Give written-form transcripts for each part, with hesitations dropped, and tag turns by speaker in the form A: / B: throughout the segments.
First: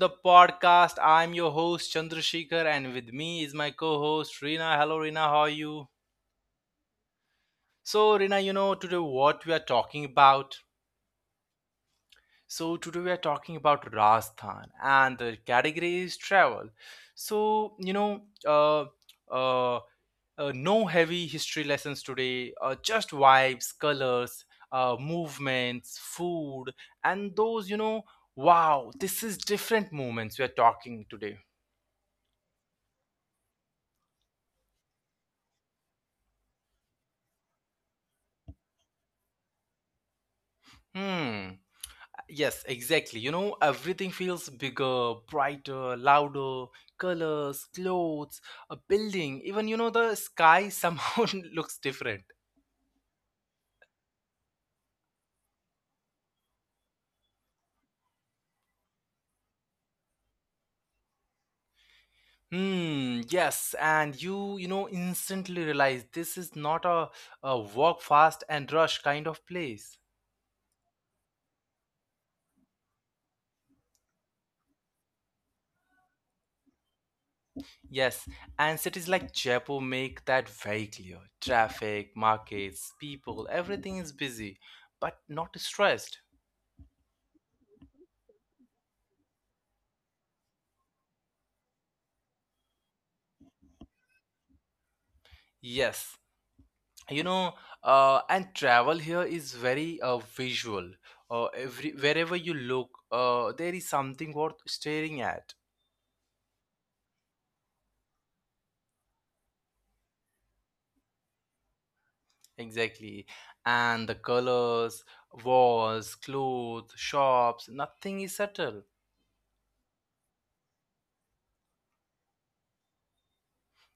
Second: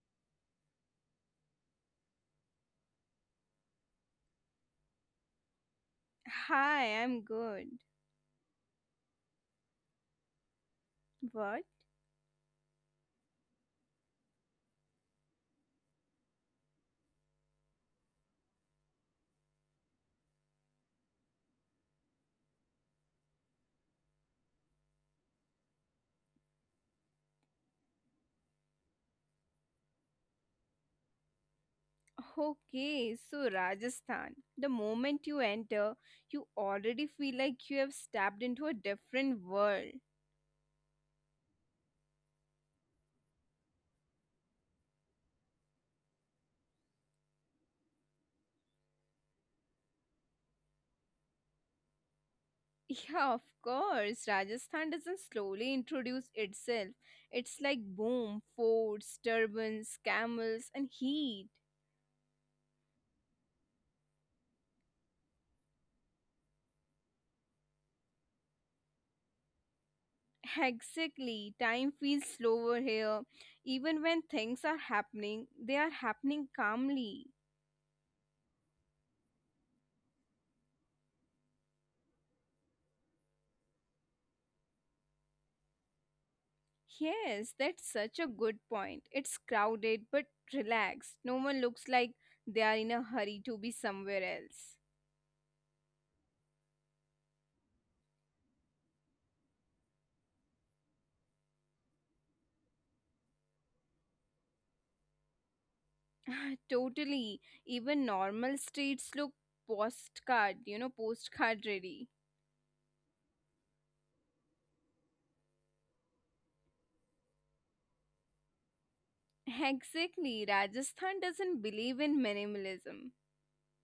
A: the podcast. I'm your host, Chandrashekhar, and with me is my co host, Rina. Hello, Rina. How are you?
B: Hi, I'm good.
A: So, Rina, you know, today what we are talking about?
B: What?
A: So today we are talking about Rajasthan and the category is travel. So you know, uh, no heavy history lessons today. Just vibes, colors, movements, food, and those you know, wow, this is different moments we are talking today.
B: Okay, so Rajasthan. The moment you enter, you already feel like you have stepped into a different world.
A: Hmm. Yes, exactly. You know, everything feels bigger, brighter, louder. Colors, clothes, a building, even you know, the sky somehow looks different.
B: Yeah, of course. Rajasthan doesn't slowly introduce itself. It's like boom, forts, turbans, camels, and heat.
A: Hmm, yes, and you know, instantly realize this is not a walk fast and rush kind of place.
B: Exactly. Time feels slower here. Even when things are happening, they are happening calmly.
A: Yes, and cities like Jaipur make that very clear. Traffic, markets, people, everything is busy, but not stressed.
B: Yes, that's such a good point. It's crowded but relaxed. No one looks like they are in a hurry to be somewhere else.
A: Yes, you know and travel here is very visual, every wherever you look, there is something worth staring at.
B: totally. Even normal streets look postcard ready.
A: Exactly, and the colors, walls, clothes, shops, nothing is subtle.
B: Exactly. Rajasthan doesn't believe in minimalism.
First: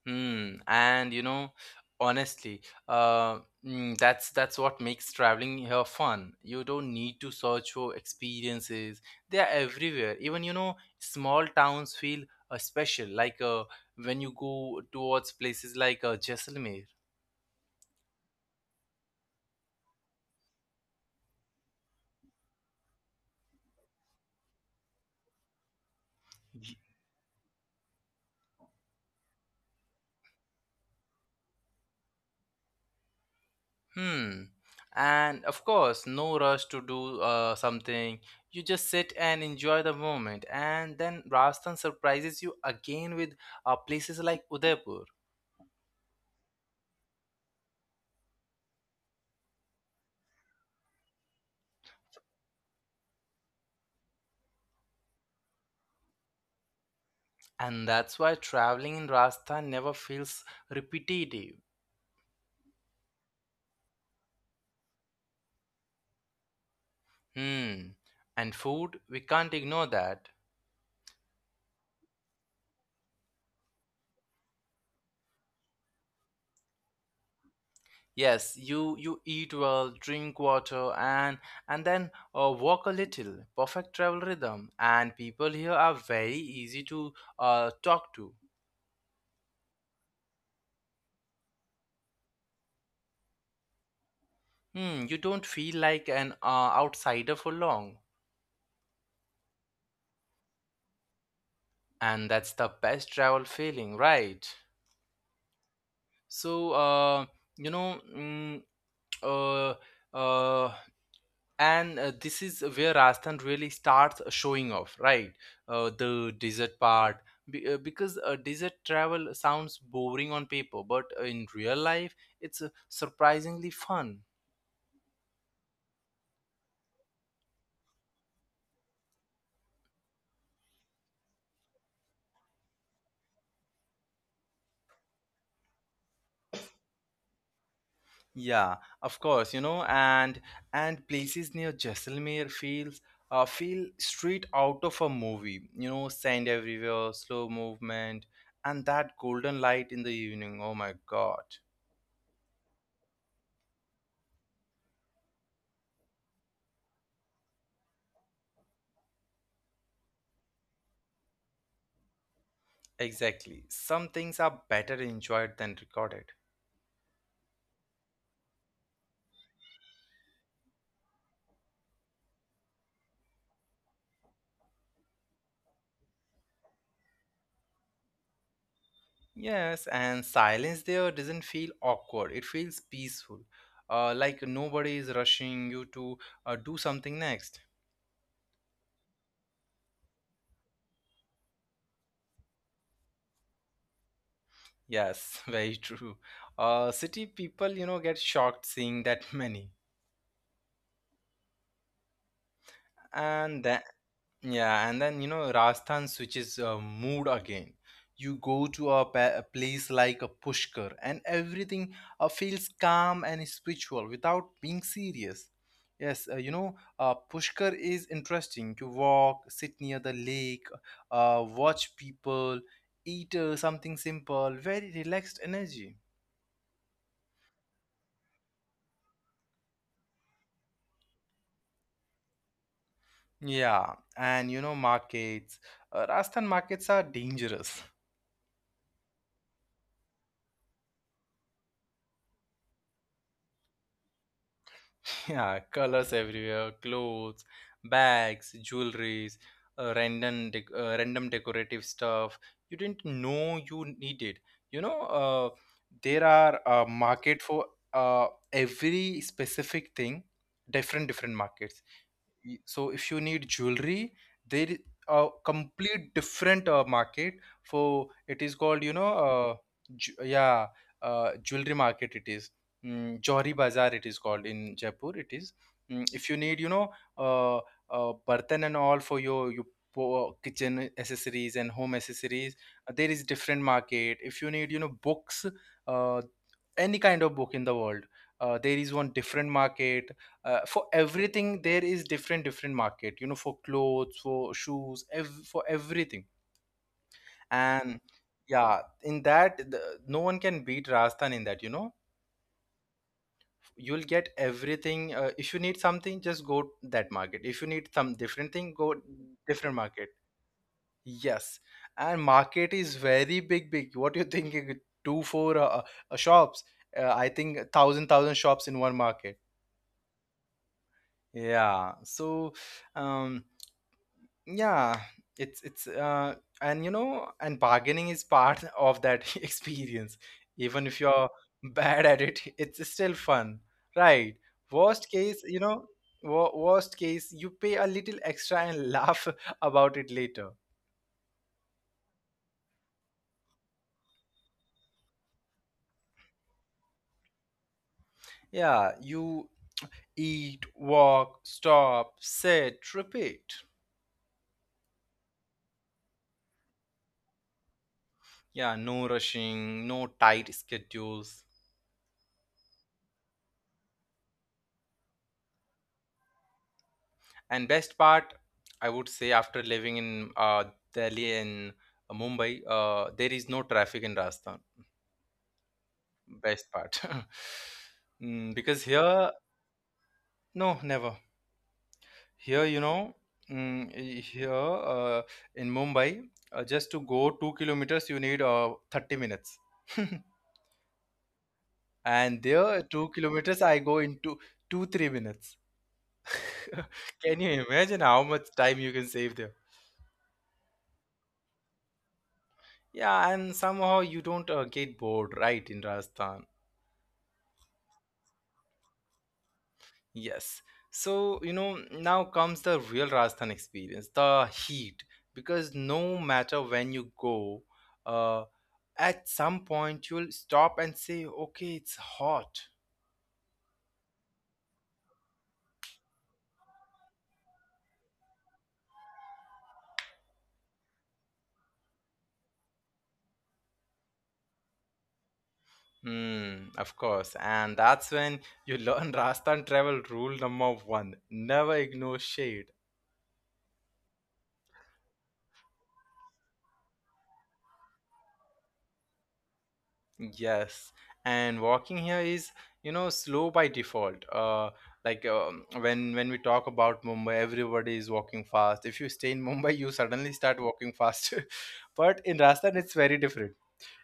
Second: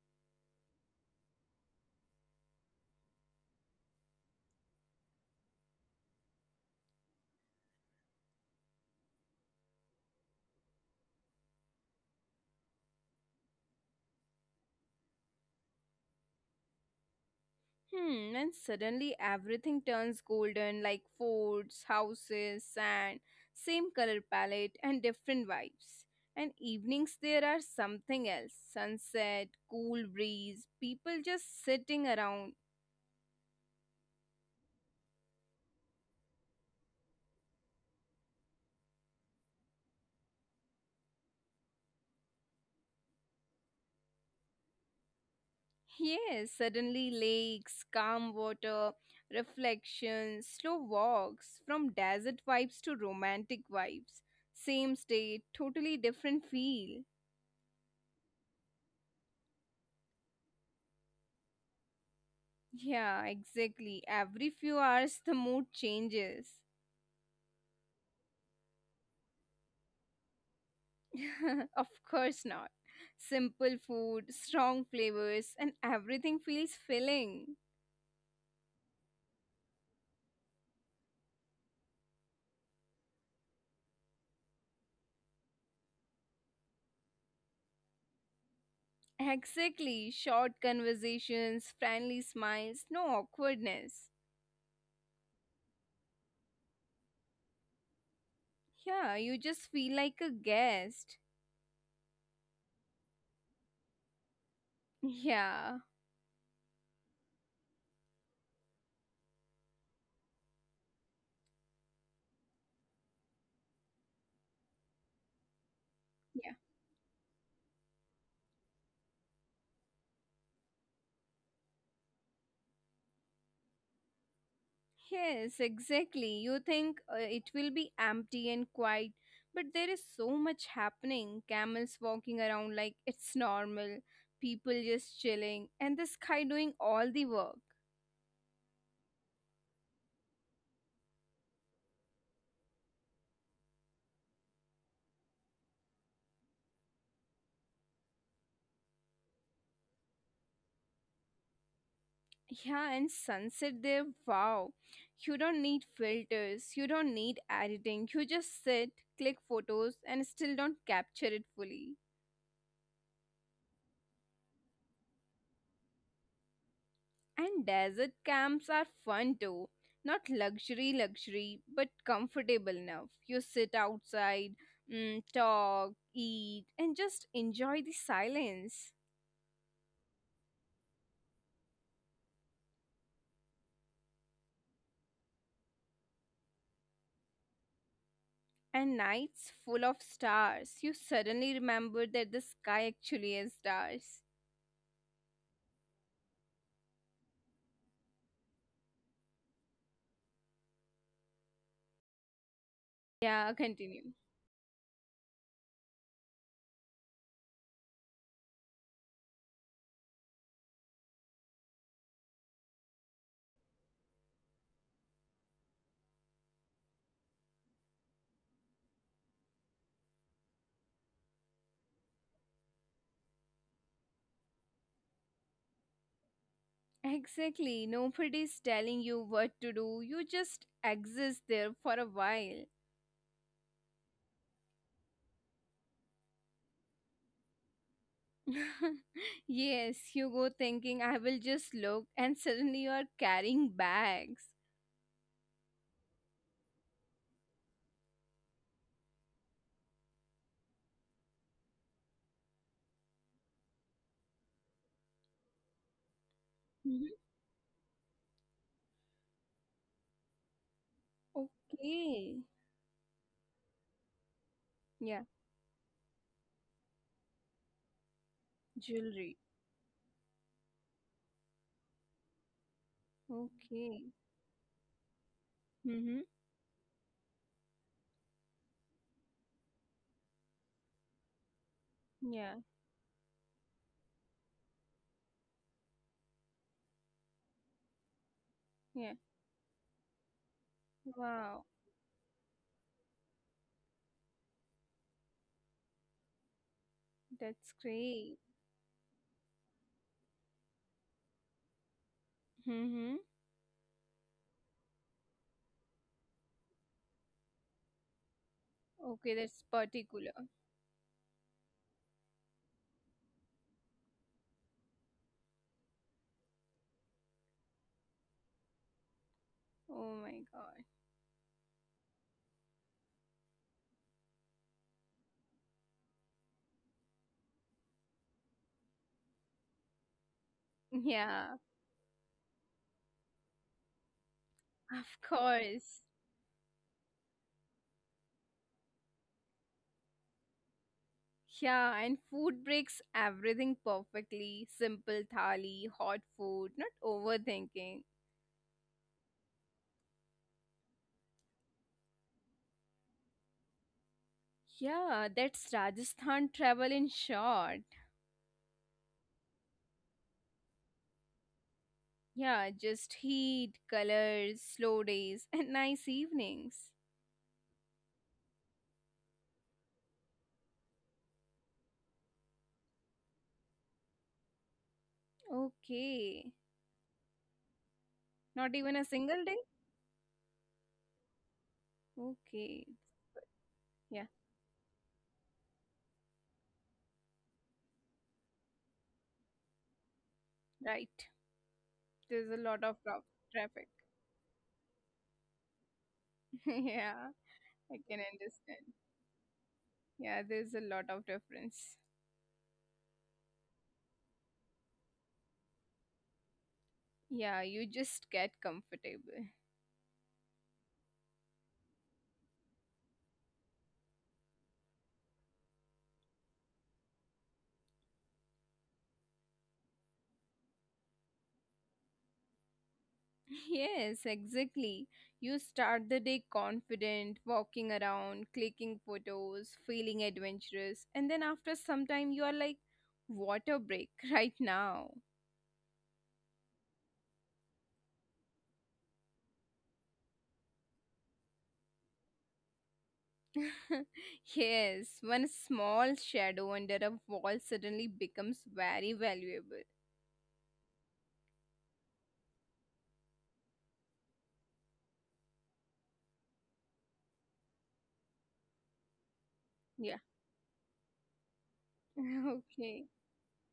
A: Hmm. And you know, honestly, uh, that's what makes traveling here fun. You don't need to search for experiences; they are everywhere. Even you know, small towns feel special. Like when you go towards places like Jaisalmer.
B: Hmm, and suddenly everything turns golden like forts, houses, sand, same color palette, and different vibes. And
A: Y-
B: evenings there are something else sunset, cool breeze, people just sitting around.
A: Hmm. And of course, no rush to do something. You just sit and enjoy the moment. And then Rajasthan surprises you again with places like Udaipur.
B: Yes, suddenly lakes, calm water, reflections, slow walks, from desert vibes to romantic vibes. Same state, totally different feel.
A: And that's why traveling in Rajasthan never feels repetitive.
B: Yeah, exactly. Every few hours, the mood changes.
A: Hmm. And food, we can't ignore that.
B: of course not. Simple food, strong flavors, and everything feels filling.
A: Yes, you eat well, drink water, and and then walk a little. Perfect travel rhythm. And people here are very easy to talk to.
B: Exactly. Short conversations, friendly smiles, no awkwardness.
A: Hmm. You don't feel like an outsider for long.
B: Yeah, you just feel like a guest.
A: And that's the best travel feeling, right? So, you know, mm, uh, uh, and This is where Rajasthan really starts showing off, right? The
B: Yeah.
A: desert part. Because desert travel sounds boring on paper, but in real life, it's surprisingly fun.
B: Yes, exactly. You think it will be empty and quiet, but there is so much happening. Camels walking around like it's normal, people just chilling, and the sky doing all the work.
A: Yeah, of course, you know, and places near Jaisalmer feel straight out of a movie. You know, sand everywhere, slow movement, and that golden light in the evening. Oh my God.
B: Yeah, and sunset there, wow. You don't need filters, you don't need editing. You just sit, click photos, and still don't capture it fully.
A: Exactly. Some things are better enjoyed than recorded.
B: And desert camps are fun too. Not luxury, luxury, but comfortable enough. You sit outside, talk, eat, and just enjoy the silence.
A: Yes, and silence there doesn't feel awkward. It feels peaceful. Like nobody is rushing you to do something next.
B: And nights full of stars. You suddenly remember that the sky actually has stars.
A: Yes, very true. City people, you know, get shocked seeing that many. And
B: Yeah,
A: tha-
B: continue.
A: Yeah, and then you know Rajasthan switches mood again. You go to a place like a Pushkar, and everything feels calm and spiritual without being serious. Yes, you know Pushkar is interesting. You walk, sit near the lake, watch people, eat something simple, very relaxed energy.
B: Exactly. Nobody's telling you what to do. You just exist there for a while.
A: Yeah, and you know markets. Rajasthan markets are dangerous.
B: yes, you go thinking, I will just look, and suddenly you are carrying bags.
A: Yeah, colors everywhere, clothes, bags, jewelries, random decorative stuff you didn't know you needed. You know, there are a market
B: Mhm.
A: for uh, every specific thing, different markets.
B: Okay.
A: So if you need jewelry there is a
B: Yeah,
A: complete different market for it. Is called you know
B: jewelry.
A: yeah, jewelry market it is. Johri Bazaar it is
B: Okay.
A: called in Jaipur it is. If you
B: Mm-hmm.
A: need you know uh, burden and all for your kitchen accessories and home accessories,
B: Yeah,
A: there is different market. If you need you know books, uh, any kind of book in the world, there is one
B: yeah.
A: different market. For everything there
B: Wow,
A: is different market, you know, for clothes, for shoes, for everything. And
B: that's great.
A: yeah, in that, the, no one can beat Rajasthan in that, you know.
B: Mm-hmm.
A: You'll get everything. If you need something just go that market. If you need some different thing go
B: Okay,
A: different
B: that's
A: market.
B: particular.
A: Yes, and market is very big. What you think it- two four shops. I think thousand shops in one market.
B: Oh my god.
A: Yeah, so um yeah it's and you know, and bargaining is part of that experience, even if you're
B: Yeah,
A: bad at it, it's still fun, right? Worst
B: of
A: case, you know,
B: course.
A: worst case you pay a little extra and laugh about it later.
B: Yeah, and food breaks everything perfectly. Simple thali, hot food, not overthinking.
A: Yeah, you eat, walk, stop, sit, repeat.
B: Yeah, that's Rajasthan travel in short.
A: Yeah, no rushing, no tight schedules.
B: Yeah, just heat, colors, slow days, and nice evenings.
A: And best part, I would say, after living in Delhi and Mumbai, there is no traffic in Rajasthan.
B: Okay.
A: Best part. Mm, because
B: Not even a
A: here,
B: single day?
A: no, never. Here, you
B: Okay.
A: know,
B: Yeah,
A: here, in Mumbai, just to go 2 kilometers, you need 30 minutes.
B: right.
A: And
B: There's a
A: there,
B: lot
A: two
B: of
A: kilometers, I go
B: traffic.
A: in 3 minutes. Can
B: yeah,
A: you imagine
B: I
A: how
B: can
A: much time you can
B: understand.
A: save there?
B: Yeah, there's a lot of difference.
A: Yeah, and somehow you don't get bored, right, in Rajasthan?
B: Yeah, you just get comfortable.
A: Yes. So, you know, now comes the real Rajasthan experience, the heat. Because no matter when you go, uh, at some point you'll stop and say, okay, it's hot.
B: Yes, exactly. You start the day confident, walking around, clicking photos, feeling adventurous, and then after some time, you are like, water break right now.
A: Hmm, of course. And that's when you learn Rajasthan travel rule number one, never ignore shade.
B: yes, one small shadow under a wall suddenly becomes very valuable.
A: Yes, and walking here is, you know, slow by default. Like when we talk about Mumbai, everybody is walking fast. If you stay in Mumbai, you suddenly
B: Yeah.
A: start walking faster. But in Rajasthan, it's very
B: okay.
A: different.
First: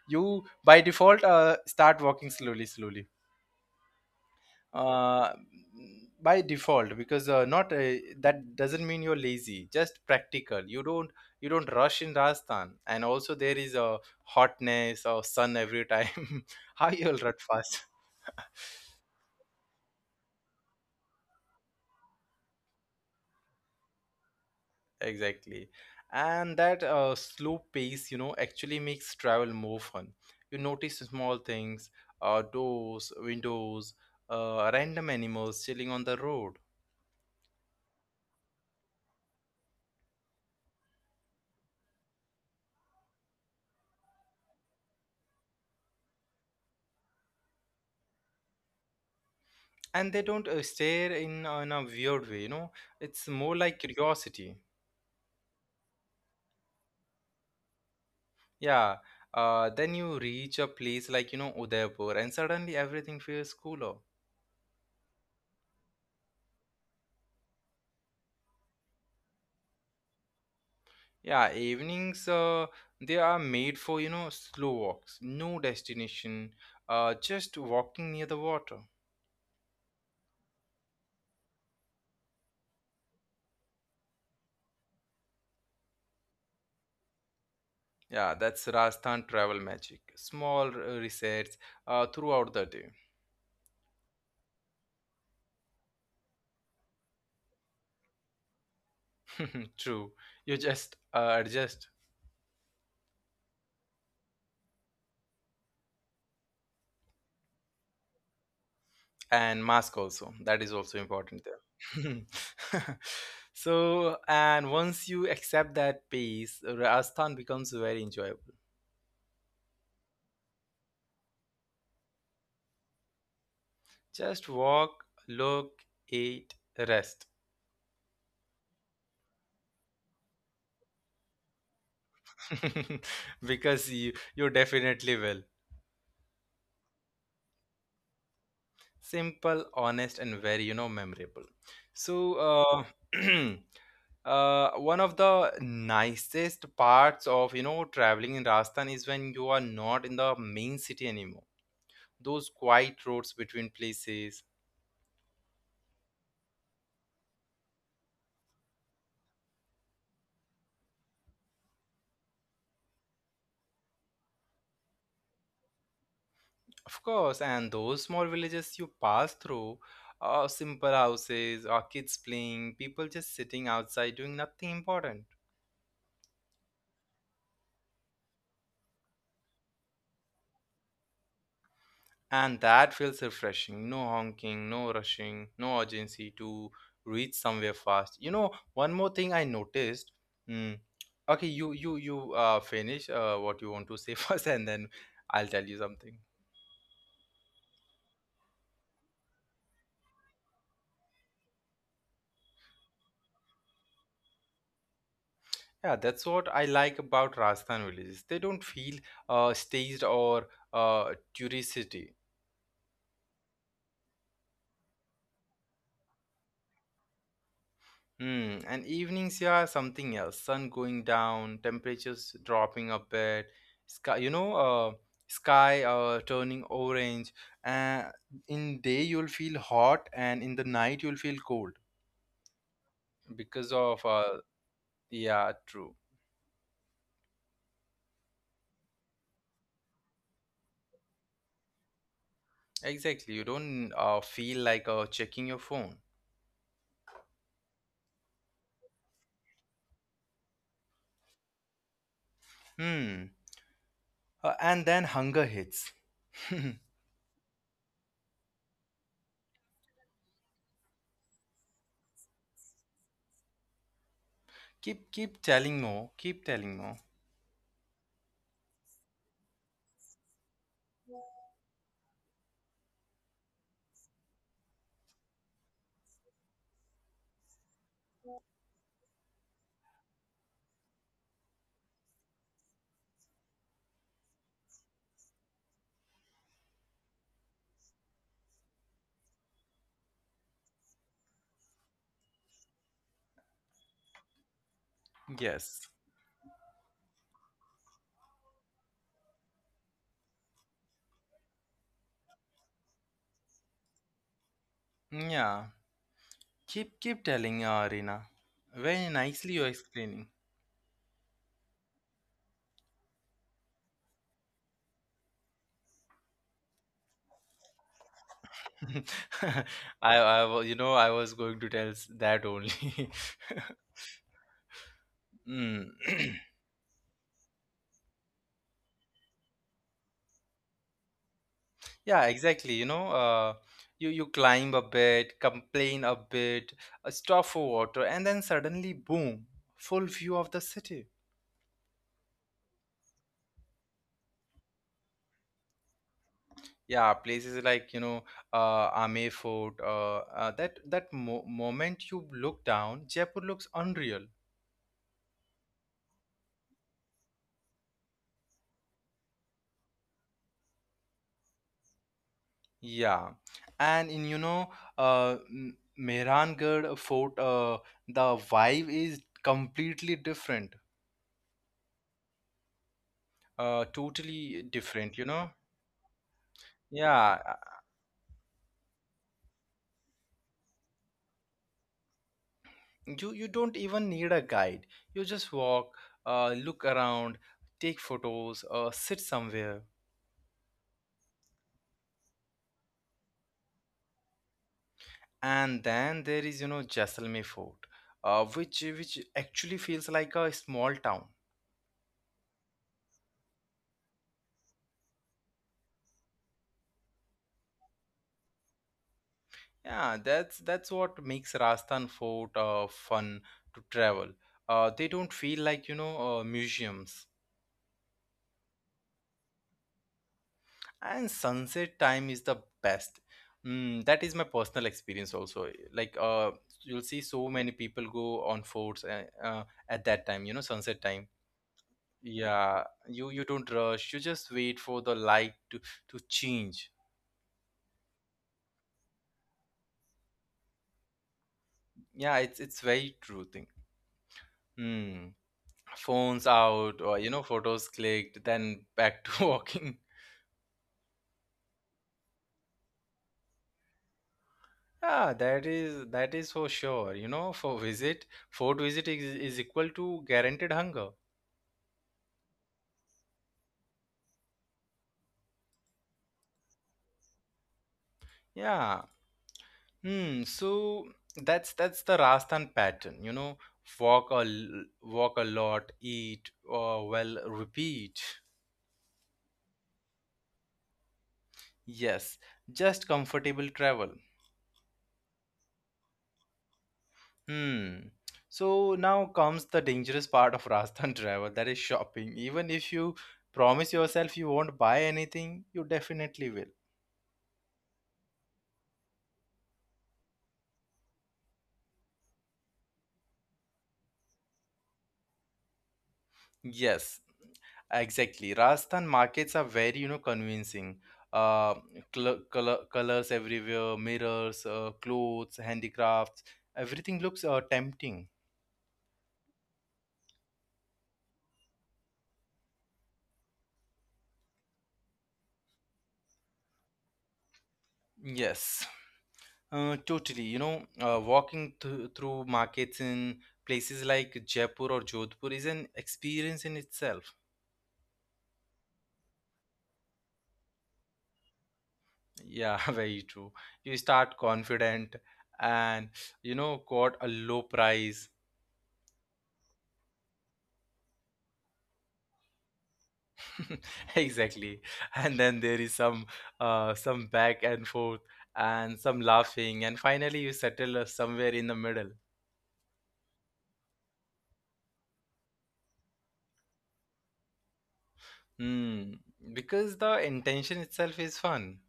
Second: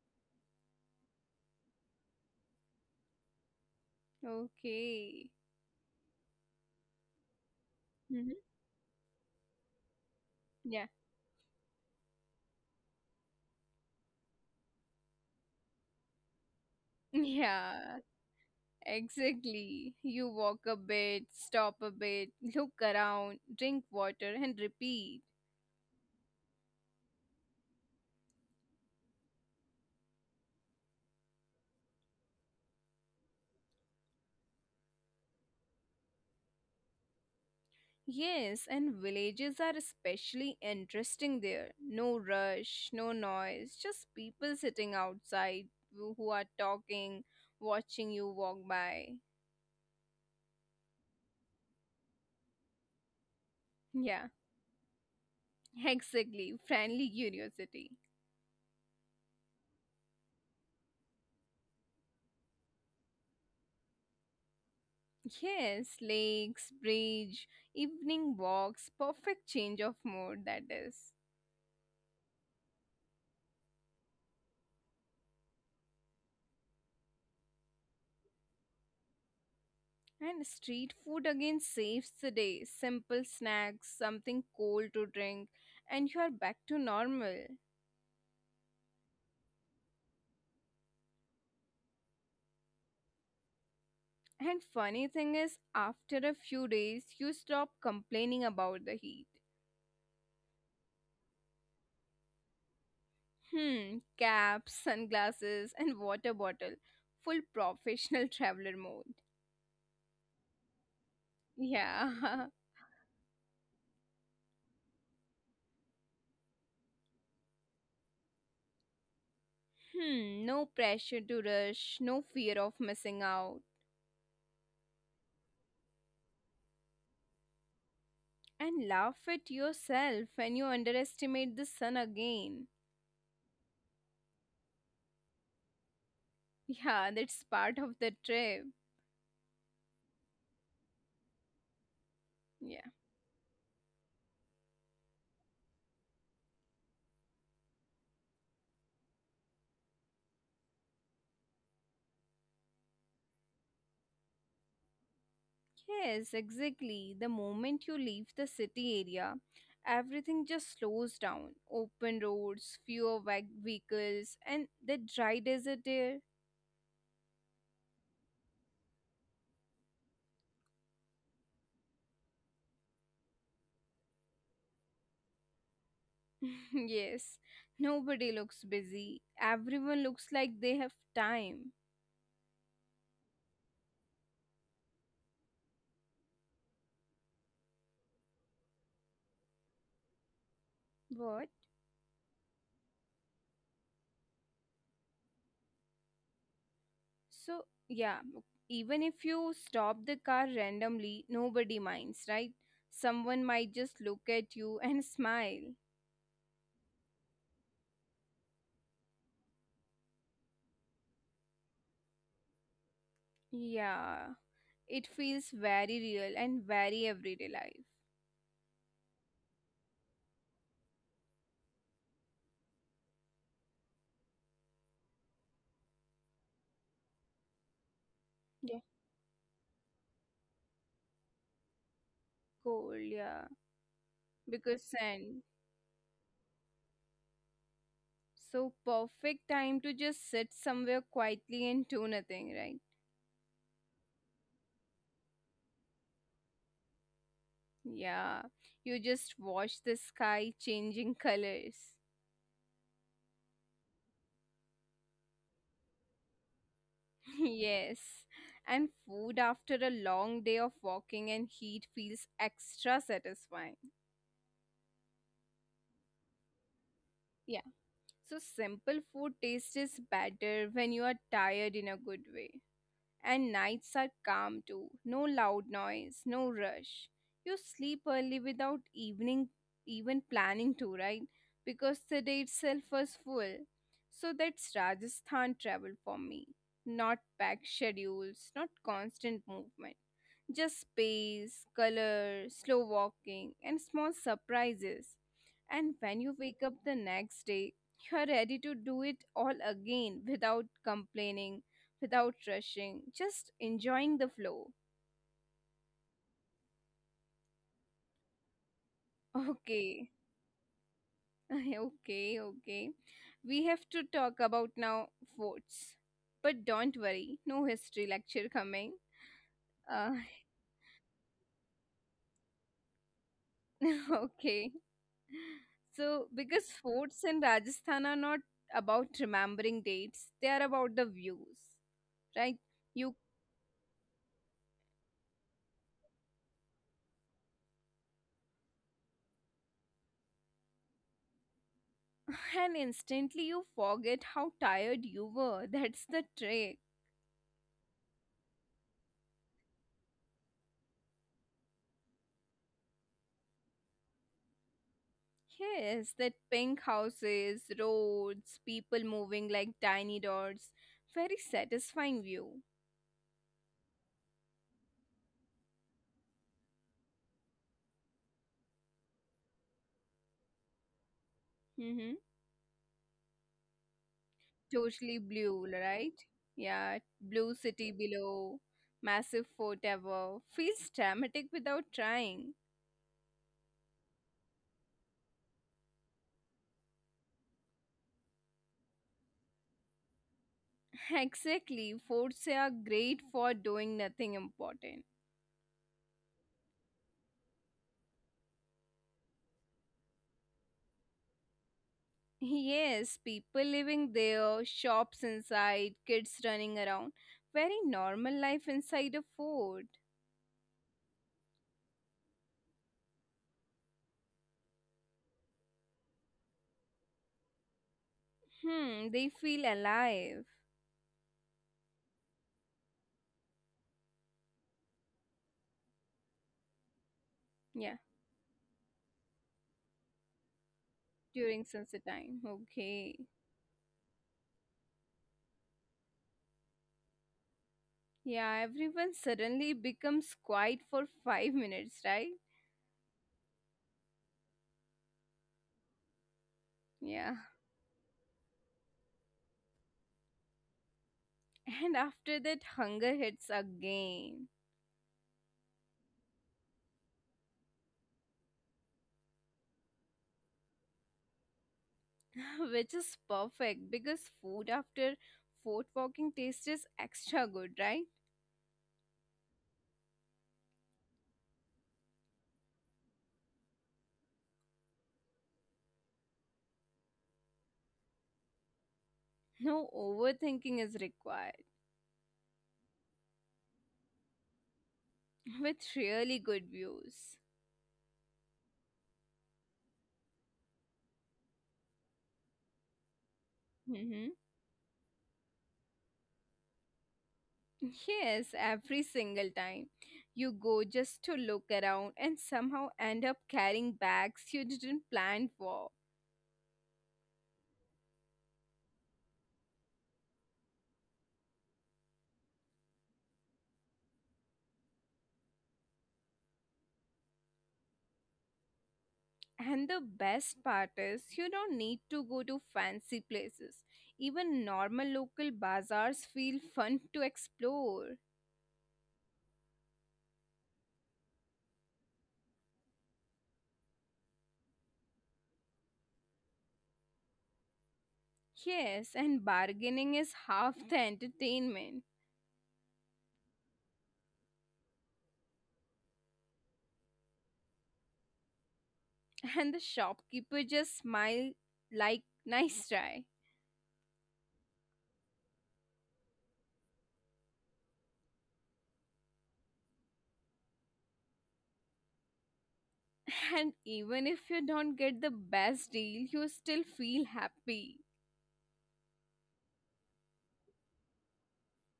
A: You by default start walking slowly, slowly.
B: Okay.
A: Uh, by default, because not
B: Hmm.
A: that doesn't mean you're lazy. Just practical. You
B: Yeah.
A: don't you don't rush in Rajasthan, and also there is a hotness or sun every time. How you'll run fast?
B: Yeah. Exactly. You walk a bit, stop a bit, look around, drink water, and repeat.
A: Exactly. And that slow pace, you know, actually makes travel more fun. You notice small things, doors, windows, random animals chilling on the road.
B: Yes, and villages are especially interesting there. No rush, no noise, just people sitting outside who are talking, watching you walk by.
A: And they don't stare in a weird way, you know, it's more like
B: Yeah,
A: curiosity.
B: exactly. Friendly curiosity.
A: Yeah. Then you reach a place like, you know, Udaipur, and suddenly everything feels cooler.
B: Yes, lakes, bridge, evening walks, perfect change of mood, that is.
A: Yeah, evenings they are made for, you know, slow walks, no destination, just walking near the water.
B: And street food again saves the day. Simple snacks, something cold to drink, and you are back to normal.
A: Yeah, that's Rajasthan travel magic. Small resets throughout the day.
B: And funny thing is, after a few days, you stop complaining about the heat.
A: True. You just adjust,
B: Hmm, caps, sunglasses, and water bottle. Full professional traveler mode.
A: and mask also. That is also important
B: Yeah.
A: there. So, and once you accept that pace, Rajasthan becomes very enjoyable.
B: hmm, no pressure to rush, no fear of missing out.
A: Just walk, look, eat, rest.
B: And laugh at yourself when you underestimate the sun again.
A: Because you definitely will.
B: Yeah, that's part of the trip.
A: Simple, honest, and very you know memorable. so
B: Yeah.
A: uh, one of the nicest parts of you know traveling in Rajasthan is when you are not in the main city anymore, those quiet roads between places.
B: Yes, exactly. The moment you leave the city area, everything just slows down. Open roads, fewer vehicles, and the dry desert air.
A: Of course, and those small villages you pass through, simple houses or kids playing, people just sitting outside doing nothing important.
B: yes, nobody looks busy. Everyone looks like they have time.
A: And that feels refreshing. No honking, no rushing, no urgency to reach somewhere fast. You know, one more thing I noticed. Mm,
B: What?
A: okay, you finish what you want to say first, and then I'll tell you something.
B: So, yeah, even if you stop the car randomly, nobody minds, right? Someone might just look at you and smile.
A: Yeah, that's what I like about Rajasthan villages. They don't feel staged or uh, touristy.
B: Yeah, it feels very real and very everyday life.
A: Hmm, and evenings, yeah, something else. Sun going down, temperatures dropping a bit, sky, you know, uh, sky turning orange. Uh,
B: Yeah.
A: in day you'll feel hot, and in the night you'll feel cold
B: Cold, yeah.
A: because of
B: Because sand.
A: yeah, true,
B: So perfect time to just sit somewhere quietly and do nothing, right?
A: exactly. You don't feel like checking your phone.
B: Yeah. You just watch the sky changing colors.
A: Hmm. And then hunger hits.
B: yes. And food after a long day of walking and heat feels extra satisfying.
A: Keep keep telling more, keep telling more.
B: Yeah. So simple food taste is better when you are tired in a good way. And nights are calm too. No loud noise, no rush. You sleep early without evening even planning to, right? Because the day itself was full. So that's Rajasthan travel for me. Not packed schedules, not constant movement. Just space, color, slow walking, and small surprises. And
A: Yes,
B: when you wake up the next day, you're ready to do it all again without complaining, without rushing, just enjoying the flow.
A: yeah. Keep keep telling, Reena. Very nicely you're
B: Okay,
A: explaining.
B: okay, okay. We have to talk about now votes. But don't worry, no history lecture coming. Uh,
A: I, you know, I was going to tell that only.
B: okay.
A: Mm.
B: So, because forts in Rajasthan are not about remembering dates, they are about the views,
A: Yeah,
B: right?
A: exactly. You know,
B: You
A: you climb a bit, complain a bit, stop for water, and then suddenly, boom, full view of the city.
B: and instantly you forget how tired you were. That's the trick.
A: Yeah, places like, you know, Ame Fort, that that mo moment you look down, Jaipur looks unreal.
B: Yes, that pink houses, roads, people moving like tiny dots. Very satisfying view.
A: Yeah, and in you know, Mehrangarh Fort, the vibe is completely different,
B: Mm-hmm.
A: totally
B: Totally
A: different, you
B: blue,
A: know.
B: right? Yeah, blue
A: Yeah,
B: city below, massive fort above. Feels dramatic without trying.
A: you you don't even need a guide. You just walk, look around, take photos, sit somewhere,
B: Exactly, forts are great for doing nothing important.
A: and then there is you know Jaisalmer Fort, which actually feels like a small town.
B: Yes, people living there, shops inside, kids running around. Very normal life inside a fort.
A: Yeah, that's what makes Rajasthan Fort fun to travel. They don't feel like you know museums.
B: Hmm, they feel alive.
A: And sunset time is the best. Mm, that is my personal experience also. Like you'll see so many
B: Yeah,
A: people go on forts at that time. You know, sunset time.
B: during sunset time.
A: Yeah,
B: Okay.
A: you don't rush. You just wait for the light to change.
B: Yeah, everyone suddenly becomes quiet for 5 minutes, right?
A: Yeah, it's very true thing. Hmm. Phones out,
B: Yeah.
A: or you know, photos clicked, then back to walking.
B: And after that, hunger hits again.
A: Ah, that is for sure. You know, for visit, food visit is equal to guaranteed hunger.
B: Which is perfect because food after fort walking tastes is extra good, right?
A: Yeah. Hmm. So that's the Rajasthan pattern. You know, walk a lot, eat, or well, repeat.
B: No overthinking is required.
A: Yes, just comfortable travel.
B: With really good views.
A: Hmm. So now comes the dangerous part of Rajasthan travel, that is shopping. Even if you promise
B: Mhm.
A: yourself you won't buy anything, you definitely will.
B: Yes, every single time. You go just to look around and somehow end up carrying bags you didn't plan for.
A: Yes. Exactly. Rajasthan markets are very, you know, convincing. Uh, Color, colors everywhere, mirrors, clothes, handicrafts, everything looks tempting.
B: And the best part is, you don't need to go to fancy places. Even normal local bazaars feel fun to explore.
A: Yes, totally. You know, walking through markets in places like Jaipur or Jodhpur is an experience in itself.
B: Yes, and bargaining is half the entertainment.
A: Yeah, very true. You start confident and, you know, got a low price.
B: And the shopkeeper just smile like, nice try.
A: Exactly. And then there is some back and forth and some laughing, and finally you settle somewhere in the middle.
B: And even if you don't get the best deal, you still feel happy.
A: Hmm. Because the intention itself is fun.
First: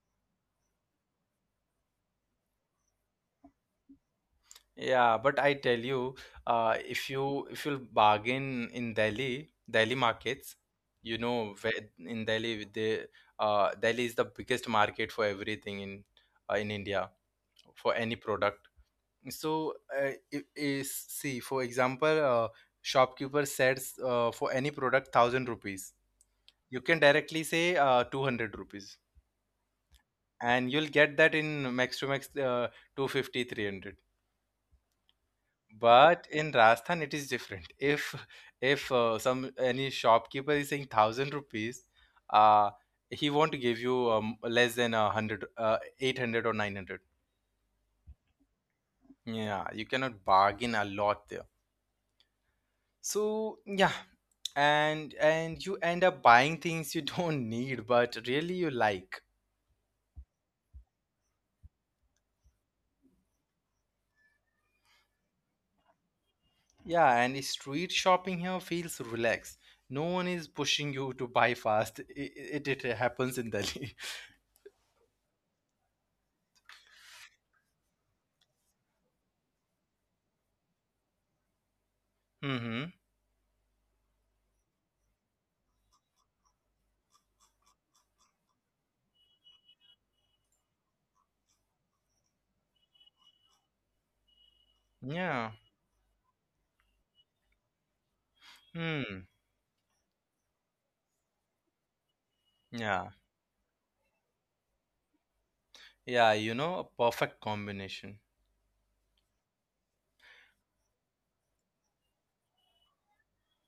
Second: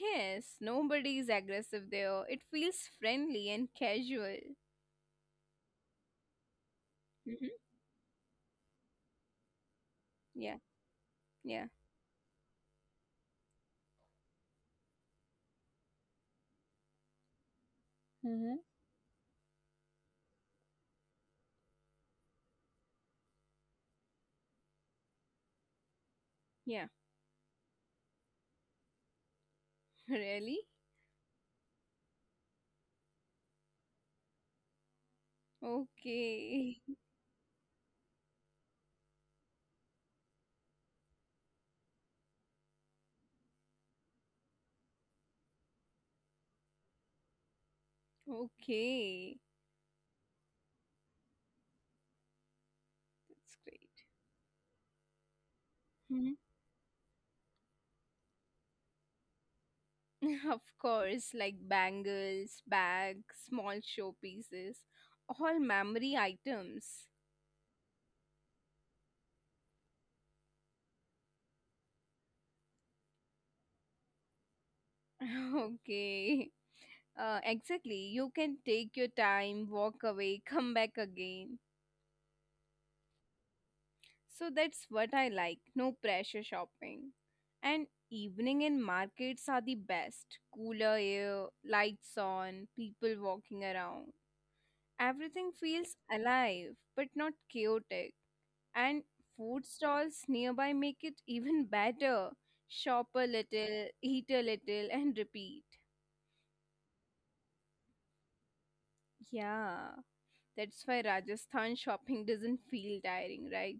B: Yes, nobody is aggressive there. It feels friendly and casual.
A: Yeah, but I tell you, if you
B: Mhm.
A: if you bargain in Delhi, Delhi
B: Yeah,
A: markets, you know,
B: yeah.
A: where in Delhi the Delhi is the biggest market for everything in India, for any
B: Mm-hmm.
A: product. So I- is see, for example, shopkeeper says, for any product 1000 rupees,
B: Yeah.
A: you can directly say 200 rupees,
B: Really?
A: and you'll get that in max to max 250. But in
B: Okay,
A: Rajasthan it is different. If some any shopkeeper is saying 1000 rupees, uh he won't give you less than a 100, 800 or 900.
B: okay.
A: Yeah, you cannot bargain a lot there.
B: That's
A: So
B: great.
A: yeah, and you end
B: Mhm.
A: up buying things you don't need but really you like.
B: of course, like bangles, bags, small showpieces, all memory items.
A: Yeah, and street shopping here feels relaxed. No one is pushing you to buy fast. It happens in Delhi.
B: okay. Exactly. You can take your time, walk away, come back again.
A: Mm-hmm.
B: So that's what I like. No pressure shopping. And evening in markets are the best. Cooler air, lights on, people walking around. Everything
A: Yeah.
B: feels alive but not chaotic. And
A: Hmm.
B: food stalls nearby make it even better. Shop
A: Yeah.
B: a little, eat a little, and repeat.
A: Yeah, you know, a perfect combination.
B: Yeah, that's why Rajasthan shopping doesn't feel tiring, right?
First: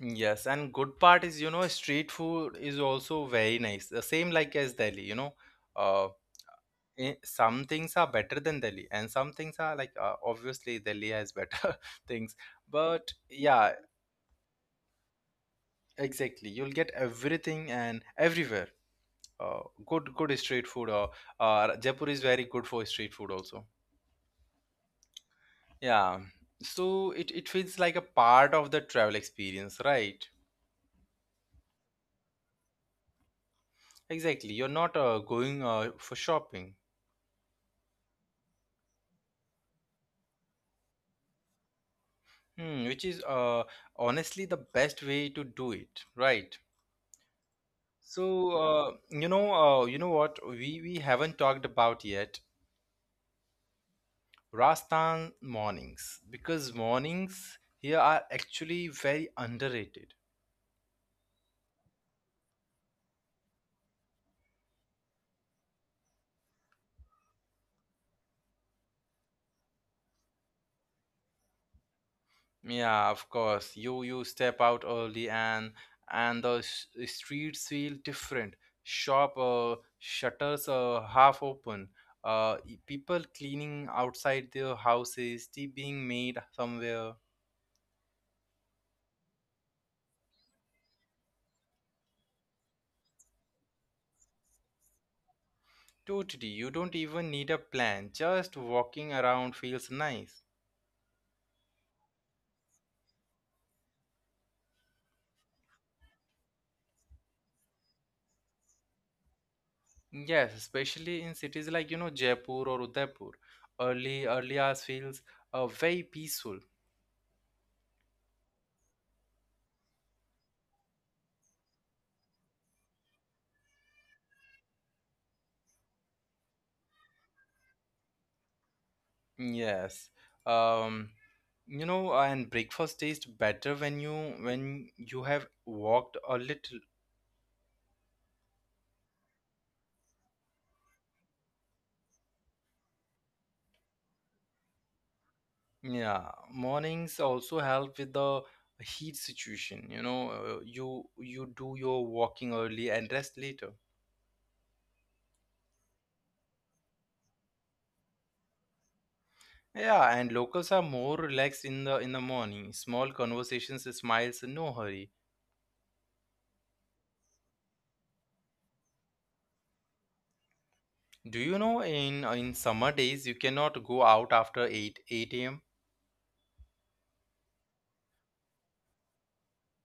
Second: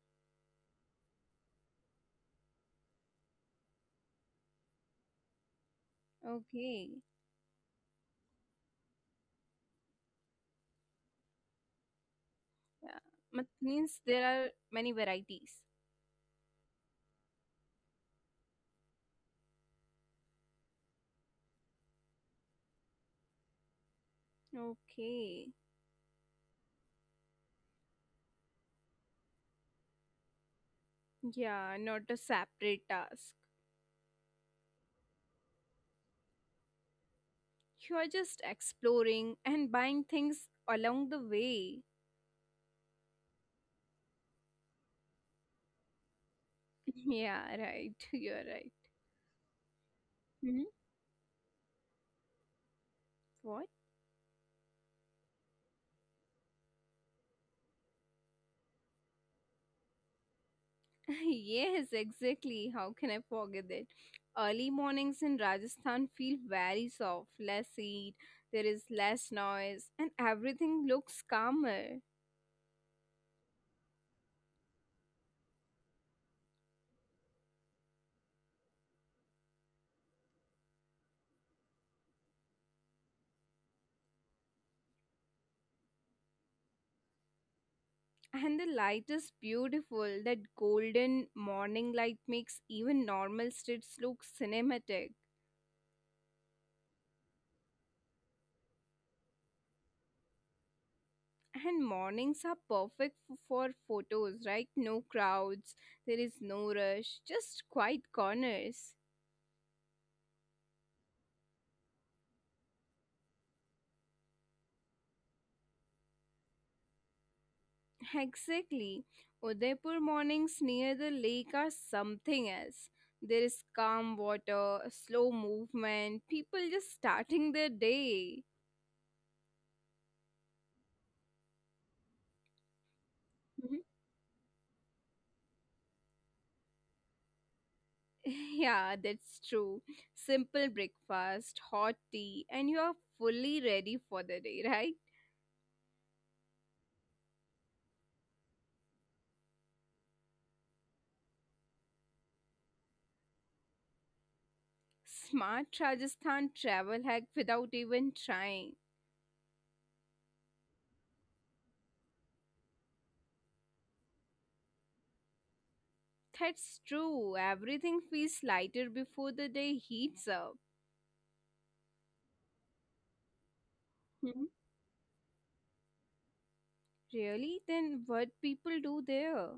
A: Yes, and good part is, you know, street food is also very nice. The same like as Delhi, you know. Uh.
B: Okay.
A: Some things are better than Delhi, and some things are like obviously Delhi has better things,
B: Yeah.
A: but
B: But
A: yeah,
B: means there are many varieties.
A: exactly. You'll get everything and everywhere. Uh, good, good street food. Or Jaipur is very good for street food also.
B: Okay.
A: Yeah, so it feels like a part of the travel experience, right?
B: Yeah, not a separate task.
A: Exactly. You're not going for shopping,
B: You are just exploring and buying things along the way.
A: hmm, which is honestly the best way to do it, right?
B: Yeah, right. You're
A: So
B: right.
A: you know, you know what
B: Hmm?
A: we haven't talked about yet,
B: What?
A: Rajasthan mornings, because mornings here are actually very underrated.
B: yes, exactly. How can I forget that? Early mornings in Rajasthan feel very soft, less heat, there is less noise, and everything looks calmer.
A: Yeah, of course. You step out early, and the streets feel different. Shop Shutters are half open. People cleaning outside their houses, tea being made somewhere.
B: And the light is beautiful. That golden morning light makes even normal streets look cinematic.
A: Totally, you don't even need a plan. Just walking around feels nice.
B: And mornings are perfect for photos, right? No crowds, there is no rush, just quiet corners.
A: Yes, especially in cities like, you know, Jaipur or Udaipur. Early early hours feels very peaceful.
B: Exactly. Udaipur mornings near the lake are something else. There is calm water, slow movement, people just starting their day.
A: Yes. Um, you know, and breakfast tastes better when you have walked a little.
B: Yeah, that's true. Simple breakfast, hot tea, and you are fully ready for the day, right?
A: Yeah. Mornings also help with the heat situation, you know, you you do your walking early and rest later.
B: Smart Rajasthan travel hack without even trying.
A: Yeah, and locals are more relaxed in the morning. Small conversations, smiles, no hurry.
B: That's true. Everything feels lighter before the day heats up.
A: Do you know in summer days you cannot go out after
B: Hmm,
A: 8 8 a.m.
B: really? Then what people do there?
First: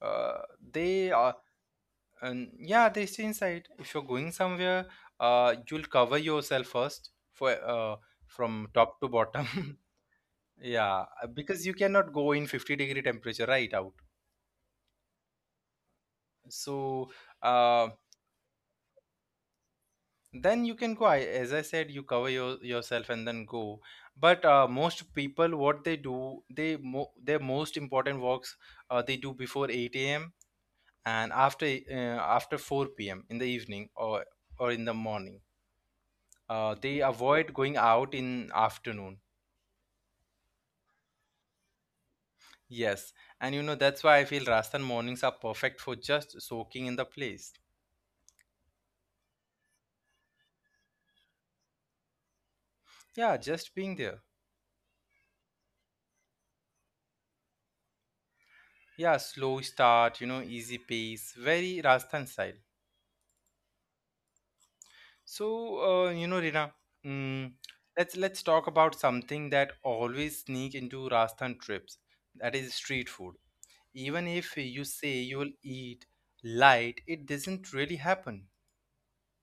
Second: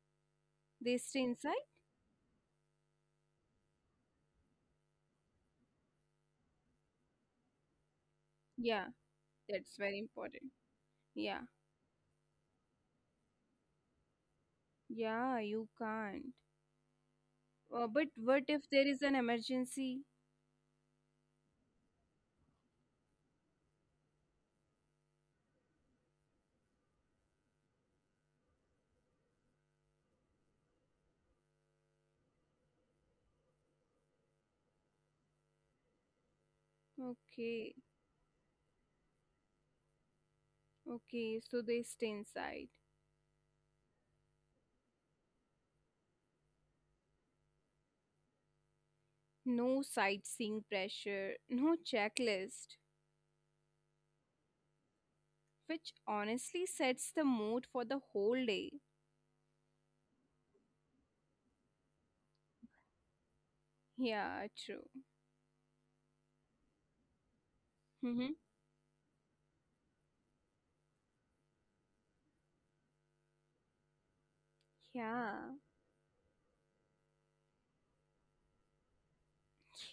A: Uh,
B: They
A: they
B: stay
A: are
B: inside?
A: and yeah they stay inside. If you're going somewhere, you'll cover yourself first for from
B: Yeah,
A: top to
B: that's
A: bottom.
B: very important.
A: Yeah,
B: Yeah.
A: because you cannot go in 50-degree temperature right out.
B: Yeah, you can't.
A: So uh,
B: But what if there is an emergency?
A: then you can go. As I said, you cover yourself and then go. But most people, what they do, they their most important works they do before 8 a.m and after 4 p.m. in the evening or in the morning. They
B: Okay.
A: avoid going out in afternoon.
B: Okay, so they stay inside.
A: Yes, and you know that's why I feel Rajasthan mornings are perfect for just soaking in the place.
B: No sightseeing pressure, no checklist,
A: Yeah, just being there.
B: which honestly sets the mood for the whole day.
A: Yeah, slow start, you know, easy pace, very Rajasthan style.
B: Yeah, true.
A: So, you know, Rina, mm,
B: Hmm.
A: let's talk about something that always sneak into Rajasthan trips. That is street food. Even if
B: Yeah.
A: you say you'll eat light, it doesn't really happen.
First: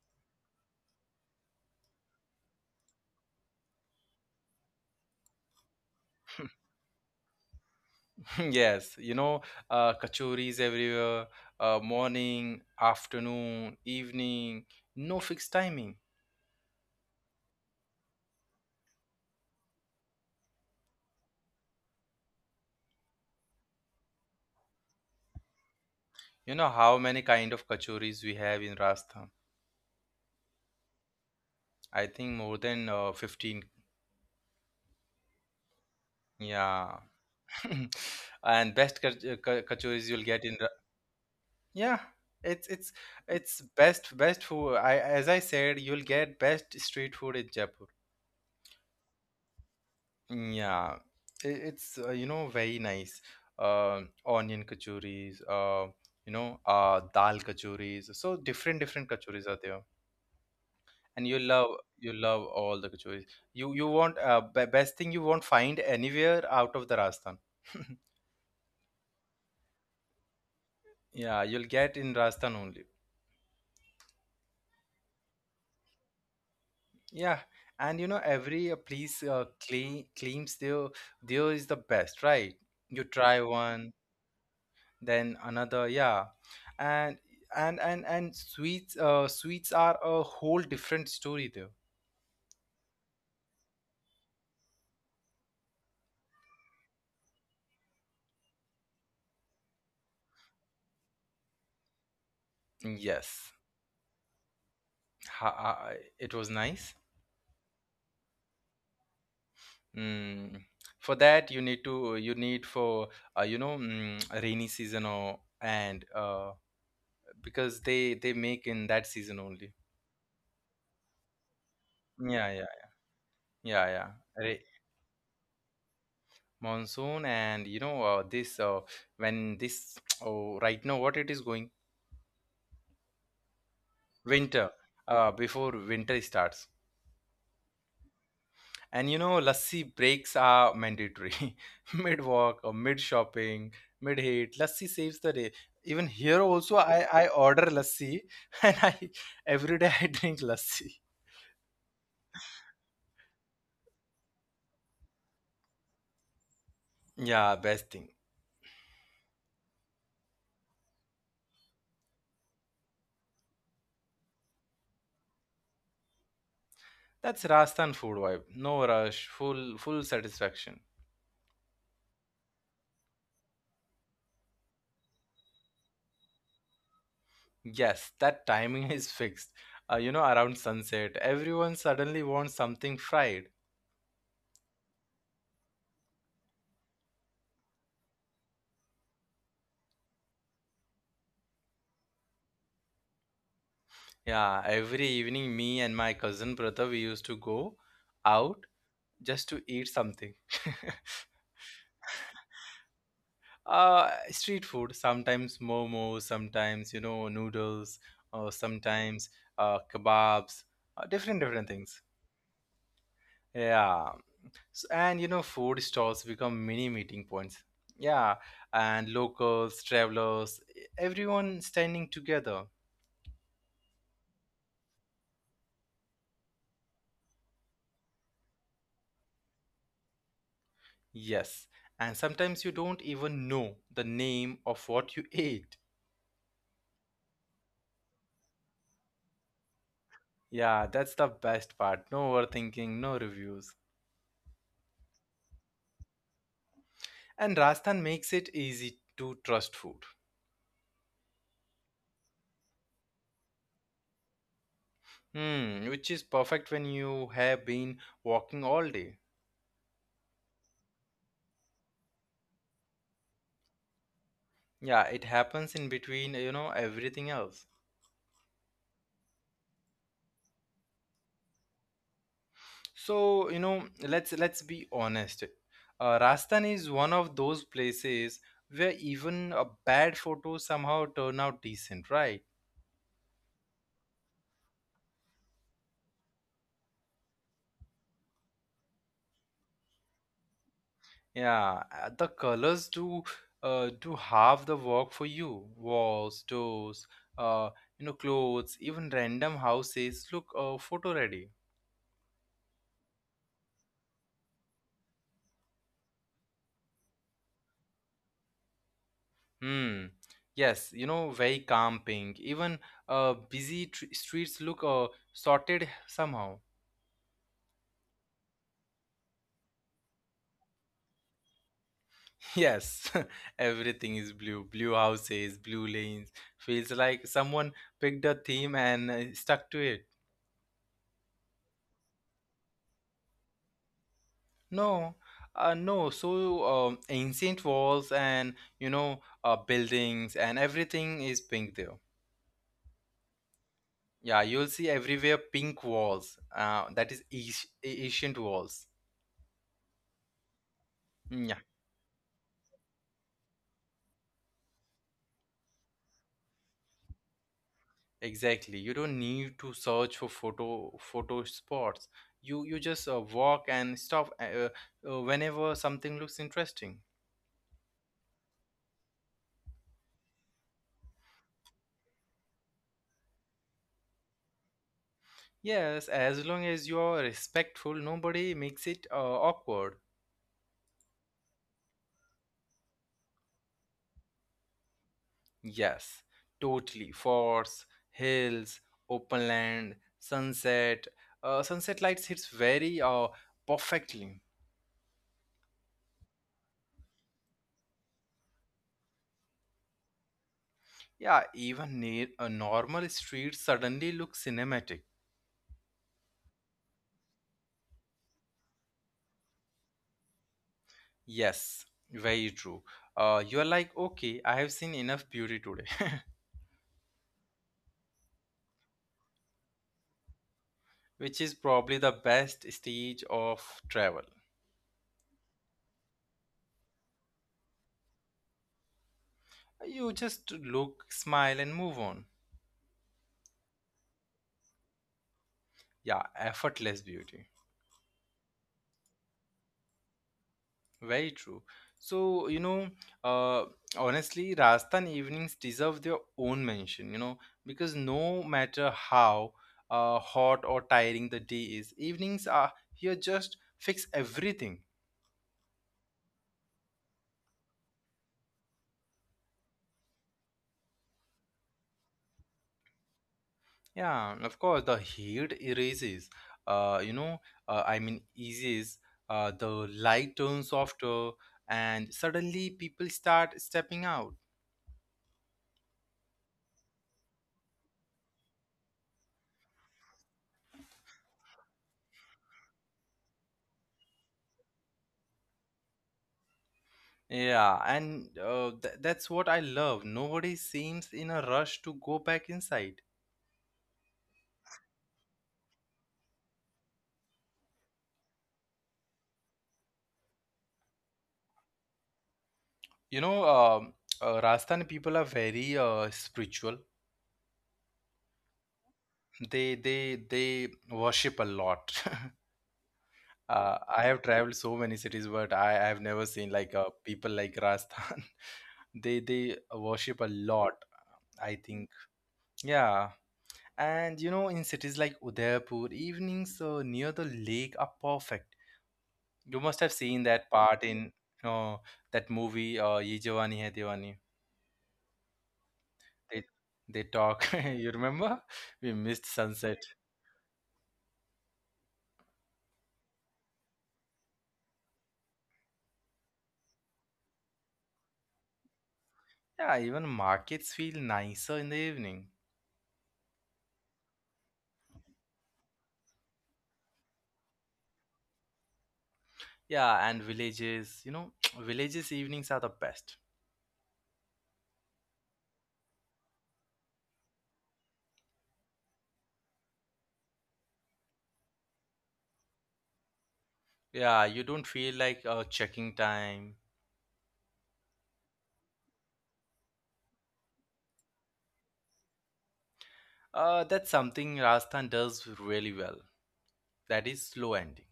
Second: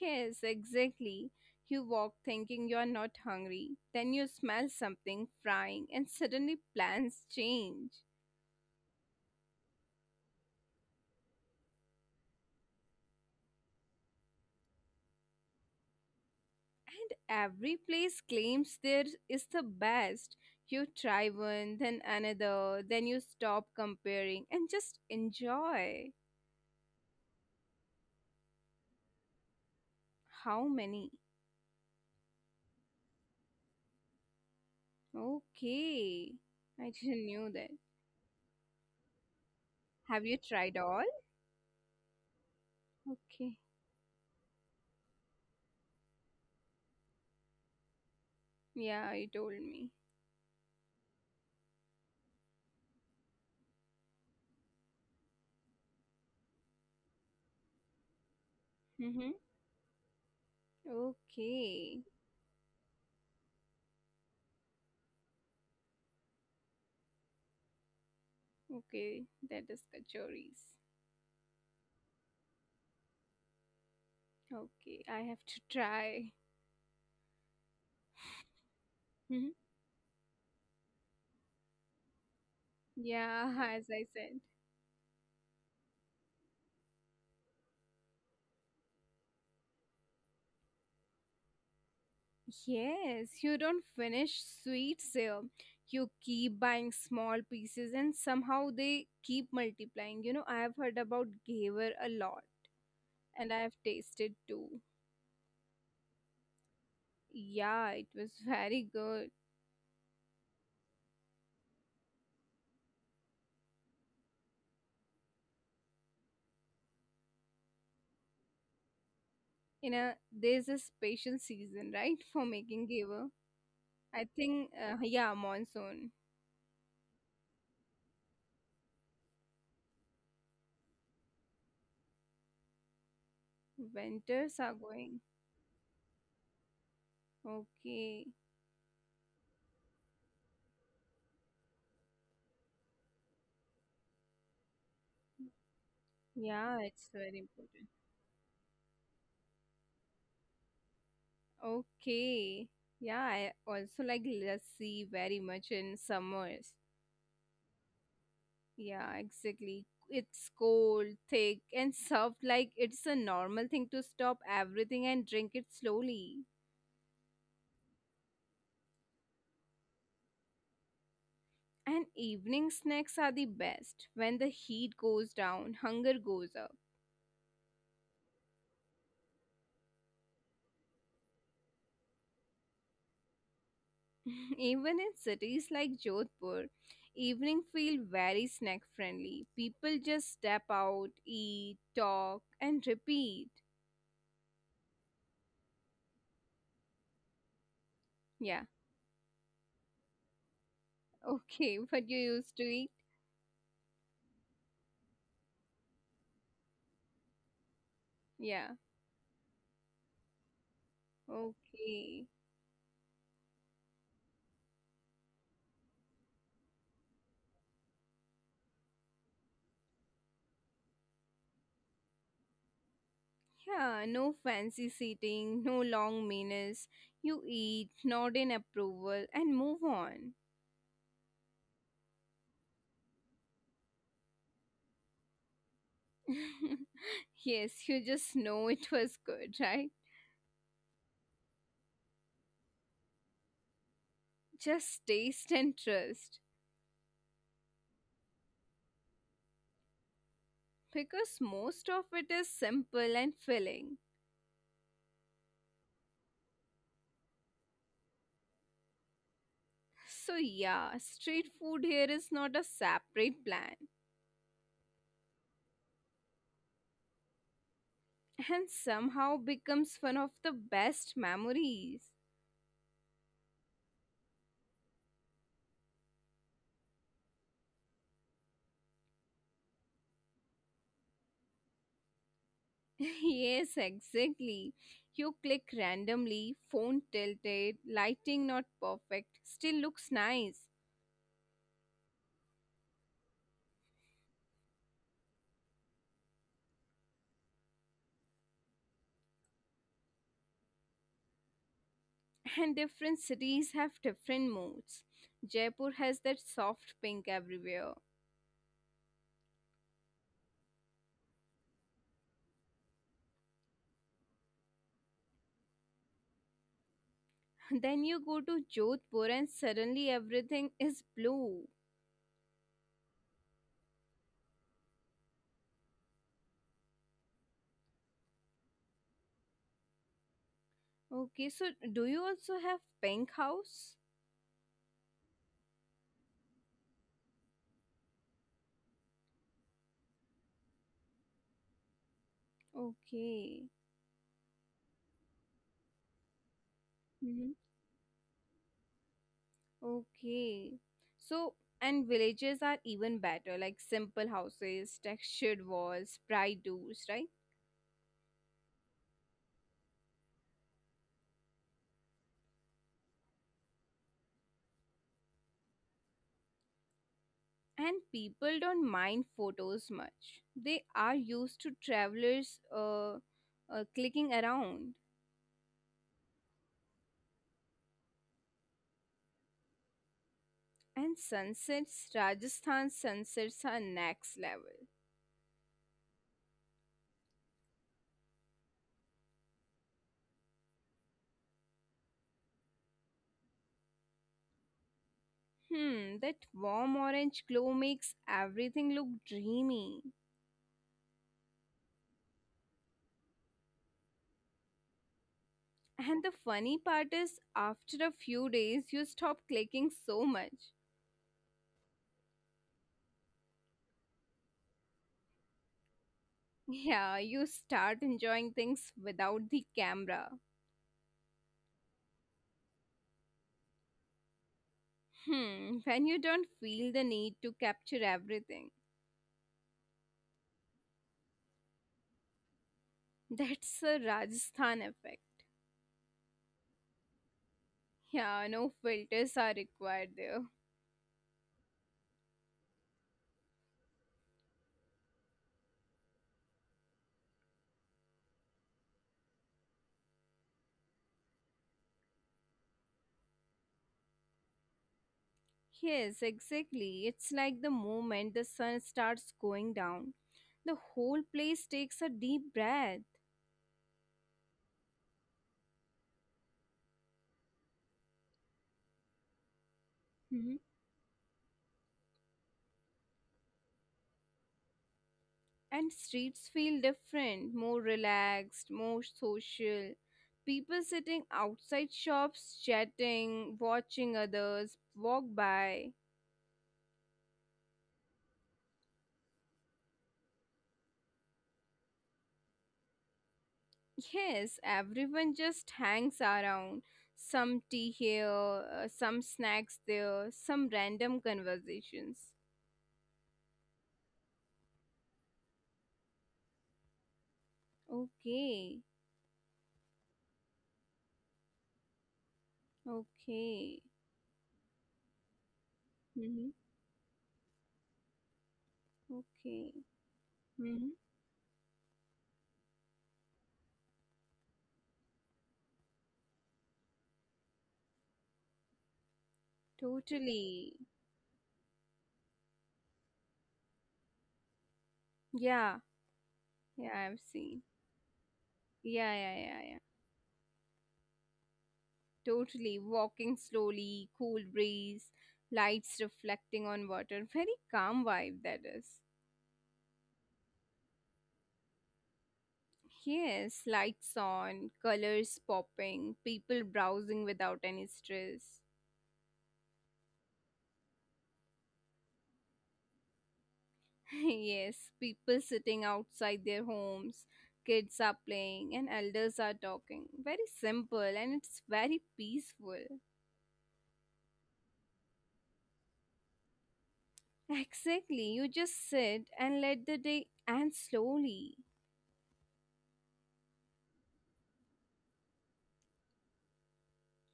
B: Yes, exactly. You walk thinking you're not hungry, then you smell something frying, and suddenly plans change.
A: Yes, you know, kachoris everywhere, morning, afternoon, evening, no fixed timing.
B: And every place claims there is the best. You try one, then another, then you stop comparing and just enjoy.
A: You know how many kind of kachoris we have in Rajasthan?
B: How many?
A: I think more than 15.
B: Okay. I
A: Yeah.
B: didn't knew that.
A: And kachoris you'll
B: Have you
A: get in
B: tried all?
A: yeah, it's it's
B: Okay.
A: it's best best food. I, as I said, you'll get best street food in Jaipur.
B: Yeah, you told me.
A: Yeah, it's you know, very nice. Onion kachoris, dal kachoris. So different different
B: Mm-hmm.
A: kachoris are there, and
B: Okay.
A: you love all the kachoris. You won't be best thing you won't find anywhere out of the Rajasthan.
B: Okay. That is kachoris.
A: Yeah, you'll get in Rajasthan only.
B: Okay. I have to try.
A: Yeah, and you know every place
B: Hmm.
A: claims there is the best, right? You try
B: Yeah, as
A: one,
B: I said.
A: then another, yeah, and and sweets sweets are a whole different story though.
B: Yes, you don't finish sweets here. You keep buying small pieces and somehow they keep multiplying. You know, I have heard about gaver a lot and
A: Yes.
B: I have tasted too.
A: ha- uh, it was nice.
B: Yeah, it was very good.
A: Mm. For that you need to you need for rainy season, or and because they make in that season only.
B: You know there's this patient season right for
A: yeah yeah
B: making gable.
A: yeah yeah
B: I
A: Ra-
B: think yeah, monsoon.
A: Monsoon, and you know, this when this oh, right now, what it is going,
B: Winters
A: winter,
B: are going.
A: before winter starts.
B: Okay.
A: And you know, lassi breaks are mandatory. Mid walk or mid shopping, mid hate, lassi saves the day. Even here also,
B: Yeah,
A: I
B: it's
A: I
B: very
A: order
B: important.
A: lassi, and I every day I drink lassi.
B: Okay. Yeah, I also like lassi very much in summers.
A: Yeah, best thing.
B: Yeah, exactly, it's cold thick and soft, like it's a normal thing to stop everything and drink it slowly.
A: That's Rajasthan food vibe. No rush, full full satisfaction.
B: And evening snacks are the best when the heat goes down hunger goes up.
A: Yes, that timing is fixed. You know, around sunset, everyone suddenly wants something fried.
B: Even in cities like Jodhpur, evening feel very snack friendly. People just step out, eat, talk, and repeat.
A: Yeah, every evening, me and my cousin brother, we used to go out
B: Yeah,
A: just to eat something.
B: okay, what you used to eat?
A: Street food, sometimes momos, sometimes, you know, noodles, or
B: Yeah,
A: sometimes kebabs, different, different things.
B: okay.
A: Yeah. So, and, you know, food stalls become mini meeting points. Yeah. And locals, travelers, everyone standing together.
B: Yeah, no fancy seating, no long meals. You eat, nod in approval, and move on.
A: Yes. And sometimes you don't even know the name of what you ate.
B: yes, you just know it was good, right?
A: Yeah, that's the best part. No overthinking, no reviews.
B: Just taste and trust
A: And Rajasthan makes it easy to trust food,
B: because most of it is simple and filling.
A: hmm, which is perfect when you have been walking all day.
B: So, yeah, street food here is not a separate plan
A: Yeah, it happens in between, you know, everything else.
B: and somehow becomes one of the best memories.
A: So, you know, let's be honest. Rajasthan is one of those places where even a bad photo somehow turn out decent, right?
B: Yes, exactly. You click randomly, phone tilted, lighting not perfect, still looks nice.
A: Yeah, the colors do do half the work for you. Walls, doors, uh, you know, clothes, even random houses look photo ready.
B: And different cities have different moods. Jaipur has that soft pink everywhere.
A: Hmm. Yes, you know, very calm pink. Even busy tr streets look sorted somehow.
B: Then you go to Jodhpur and suddenly everything is blue.
A: Yes, everything is blue. Blue houses, blue lanes. Feels like someone picked a theme and stuck to it.
B: Okay, so do you also have pink house?
A: No, no. So ancient walls and you know, buildings and everything is pink there.
B: Okay.
A: Yeah, you'll see everywhere pink walls. That is ancient
B: Hmm.
A: ancient walls.
B: Okay. So,
A: Yeah,
B: and villages are even better, like simple houses, textured walls, bright doors, right?
A: exactly. You don't need to search for photo spots. You just walk and stop whenever something looks interesting.
B: And people don't mind photos much. They are used to travelers clicking around.
A: Yes, as long as you're respectful, nobody makes it awkward.
B: And sunsets, Rajasthan sunsets are next level.
A: Yes, totally. Forts, hills, open land, sunset. Sunset lights hits very perfectly.
B: Hmm, that warm orange glow makes everything look dreamy.
A: Yeah, even near a normal street suddenly looks cinematic.
B: And the funny part is, after a few days, you stop clicking so much.
A: Yes, very true. You are like, okay, I have seen enough beauty today,
B: Yeah, you start enjoying things without the camera.
A: which is probably the best stage of travel.
B: Hmm, when you don't feel the need to capture everything.
A: You just look, smile, and move on.
B: That's a Rajasthan effect.
A: Yeah, effortless beauty.
B: Yeah, no filters are required there.
A: Very true. So, you know, uh, honestly, Rajasthan evenings deserve their own mention, you know, because no matter how hot or tiring the day is, evenings are here just fix everything.
B: Yes, exactly. It's like the moment the sun starts going down, the whole place takes a deep breath.
A: Yeah, and of course, the heat erases, uh, you know, I mean, eases, the light turns softer, and suddenly people start stepping out.
B: And streets feel different, more relaxed, more social. People sitting outside shops, chatting, watching others walk by.
A: Yeah, and th that's what I love. Nobody seems in a rush to go back inside.
B: Yes, everyone just hangs around. Some tea here, some snacks there, some random conversations.
A: You know, Rajasthani people are very spiritual.
B: Okay,
A: They worship a lot. I have
B: okay,
A: traveled so many cities, but I have never seen like
B: mm-hmm.
A: people like Rajasthan. They
B: Okay,
A: worship a lot.
B: mm-hmm.
A: I think. Yeah. And you know, in cities like Udaipur, evenings near the lake are perfect. You must have seen that part in
B: Totally.
A: uh, that movie, Ye Jawani Hai Diwani.
B: Yeah,
A: They they
B: yeah,
A: talk.
B: I've
A: You
B: seen.
A: remember? We missed
B: Yeah,
A: sunset.
B: yeah, yeah, yeah. Totally. Walking slowly, cool breeze, lights reflecting on water. Very calm vibe, that is.
A: Yeah, even markets feel nicer in the evening.
B: Yes, lights on, colors popping, people browsing without any stress.
A: Yeah, and villages. You know, villages evenings are the best.
B: Yes, people sitting outside their homes, kids are playing, and elders are talking. Very simple and it's very peaceful.
A: Yeah, you don't feel like checking time.
B: Exactly, you just sit and let the day end slowly.
A: That's something Rajasthan does really well. That is slow ending.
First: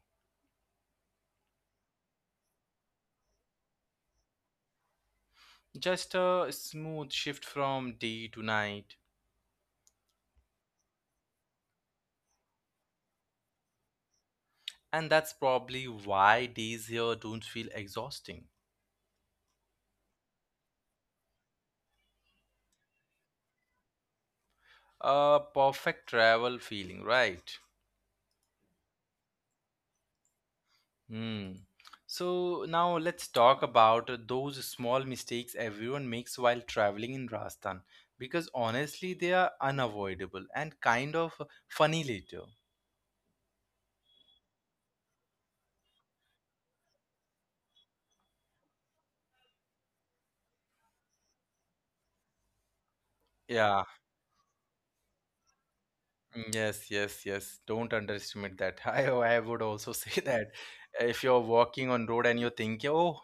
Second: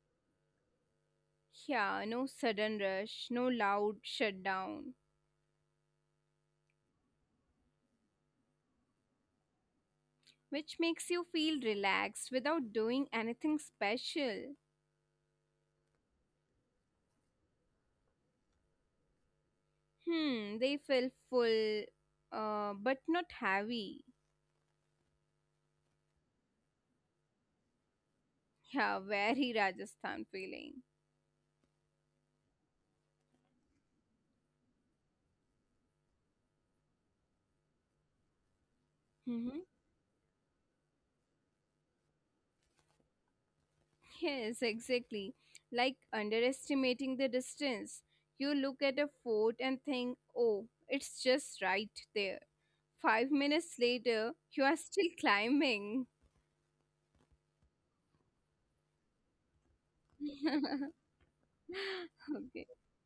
B: Yeah, no sudden rush, no loud shutdown,
A: Just a smooth shift from day to night.
B: which makes you feel relaxed without doing anything special.
A: And that's probably why days here don't feel exhausting.
B: Hmm, they feel full, but not heavy.
A: A perfect travel feeling, right?
B: Yeah, very Rajasthan feeling.
A: Hmm. So now let's talk about those small mistakes everyone makes while traveling in Rajasthan because honestly they
B: Mm-hmm.
A: are unavoidable and kind of funny later.
B: Yes, exactly. Like underestimating the distance. You look at a fort and think, oh, it's just right there. 5 minutes
A: Yeah.
B: later, you are still climbing.
A: Yes, yes, yes. Don't underestimate that. I would also say that
B: Okay.
A: if you're walking on road and you're thinking, oh,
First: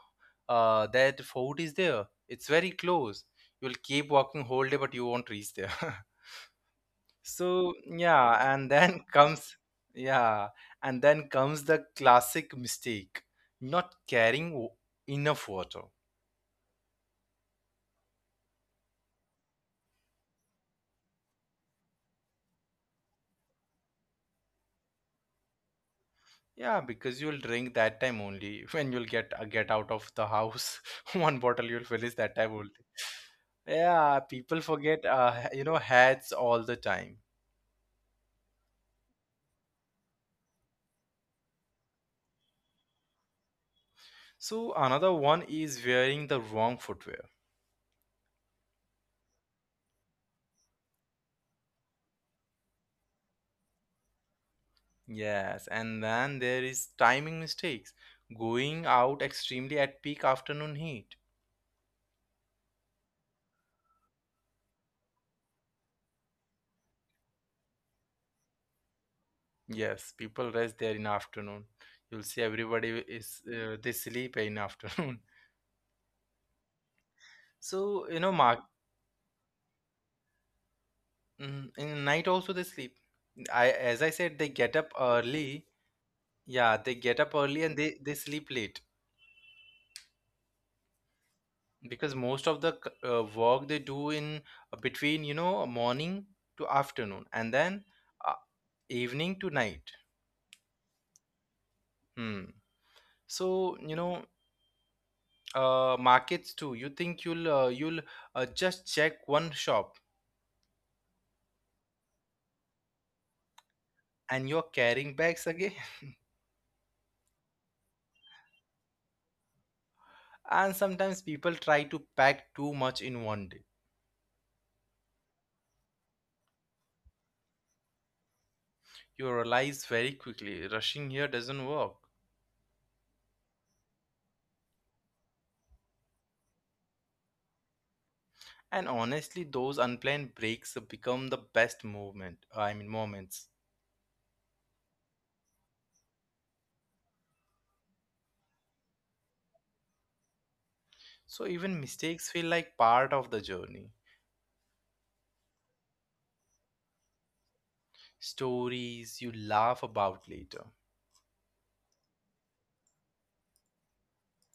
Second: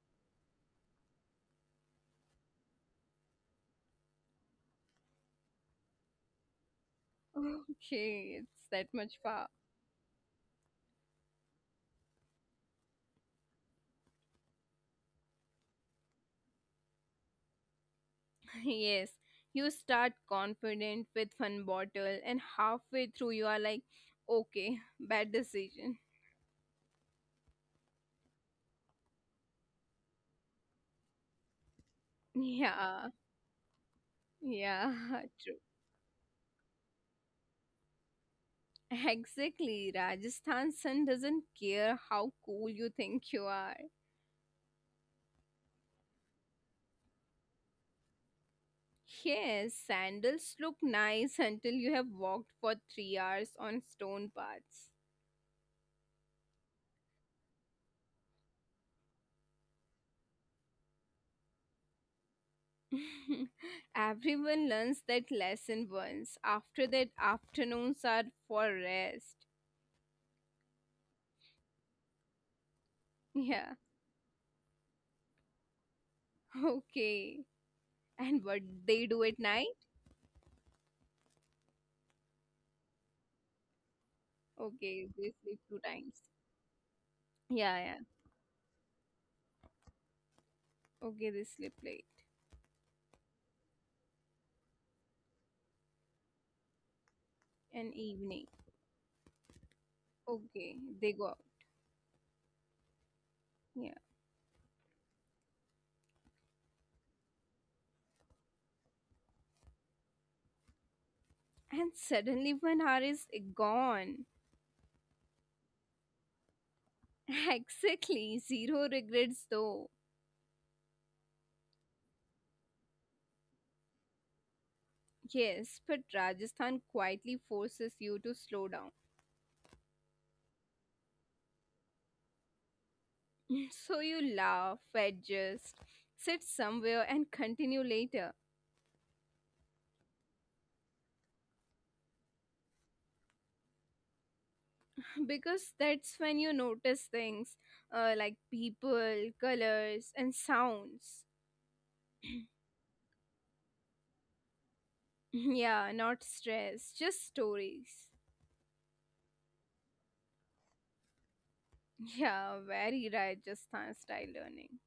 A: that fort is there. It's very close. You'll keep walking whole day, but you won't reach there. So yeah,
B: Okay,
A: and
B: it's
A: then
B: that much
A: comes
B: far.
A: yeah, and then comes the classic mistake, not carrying w- enough water.
B: Yes, you start confident with one bottle, and halfway through, you are like, okay, bad decision.
A: Yeah, because you'll drink that time only. When you'll get out of the house, one bottle you'll finish that time only.
B: Yeah,
A: Yeah, people
B: yeah,
A: forget
B: true.
A: hats all the time.
B: Exactly. Rajasthan sun doesn't care how cool you think you are.
A: So another one is wearing the wrong footwear.
B: Yes, sandals look nice until you have walked for 3 hours on stone paths.
A: Yes, and then there is timing mistakes. Going out extremely at peak afternoon heat.
B: Everyone learns that lesson once. After that, afternoons are for rest.
A: Yes, people rest there in afternoon. You'll see everybody is they
B: Yeah,
A: sleep in afternoon.
B: okay.
A: So you know,
B: And
A: mark
B: what they do at night?
A: Mm, in night also they sleep. I as I said, they get up
B: Okay, they sleep
A: early.
B: two times.
A: Yeah, they get up early and
B: Yeah,
A: they
B: yeah.
A: they sleep late
B: Okay, they sleep late
A: because most of the work they do in between morning to afternoon and then
B: and
A: uh,
B: evening.
A: evening to night.
B: Okay, they go out.
A: Hmm. So
B: Yeah.
A: markets too. You think you'll just check one shop
B: And suddenly one hour is gone.
A: and you're carrying bags again.
B: Exactly. Zero regrets though.
A: And sometimes people try to pack too much in one day.
B: Yes, but Rajasthan quietly forces you to slow down.
A: You realize very quickly rushing here doesn't work.
B: So you laugh, adjust, sit somewhere, and continue later.
A: And honestly, those unplanned breaks become the best movement, I mean moments.
B: Because that's when you notice things like people, colors, and sounds.
A: So even mistakes feel like part of the journey.
B: Yeah, not stress, just stories.
A: Stories you laugh about later.
B: Yeah, very Rajasthan style learning.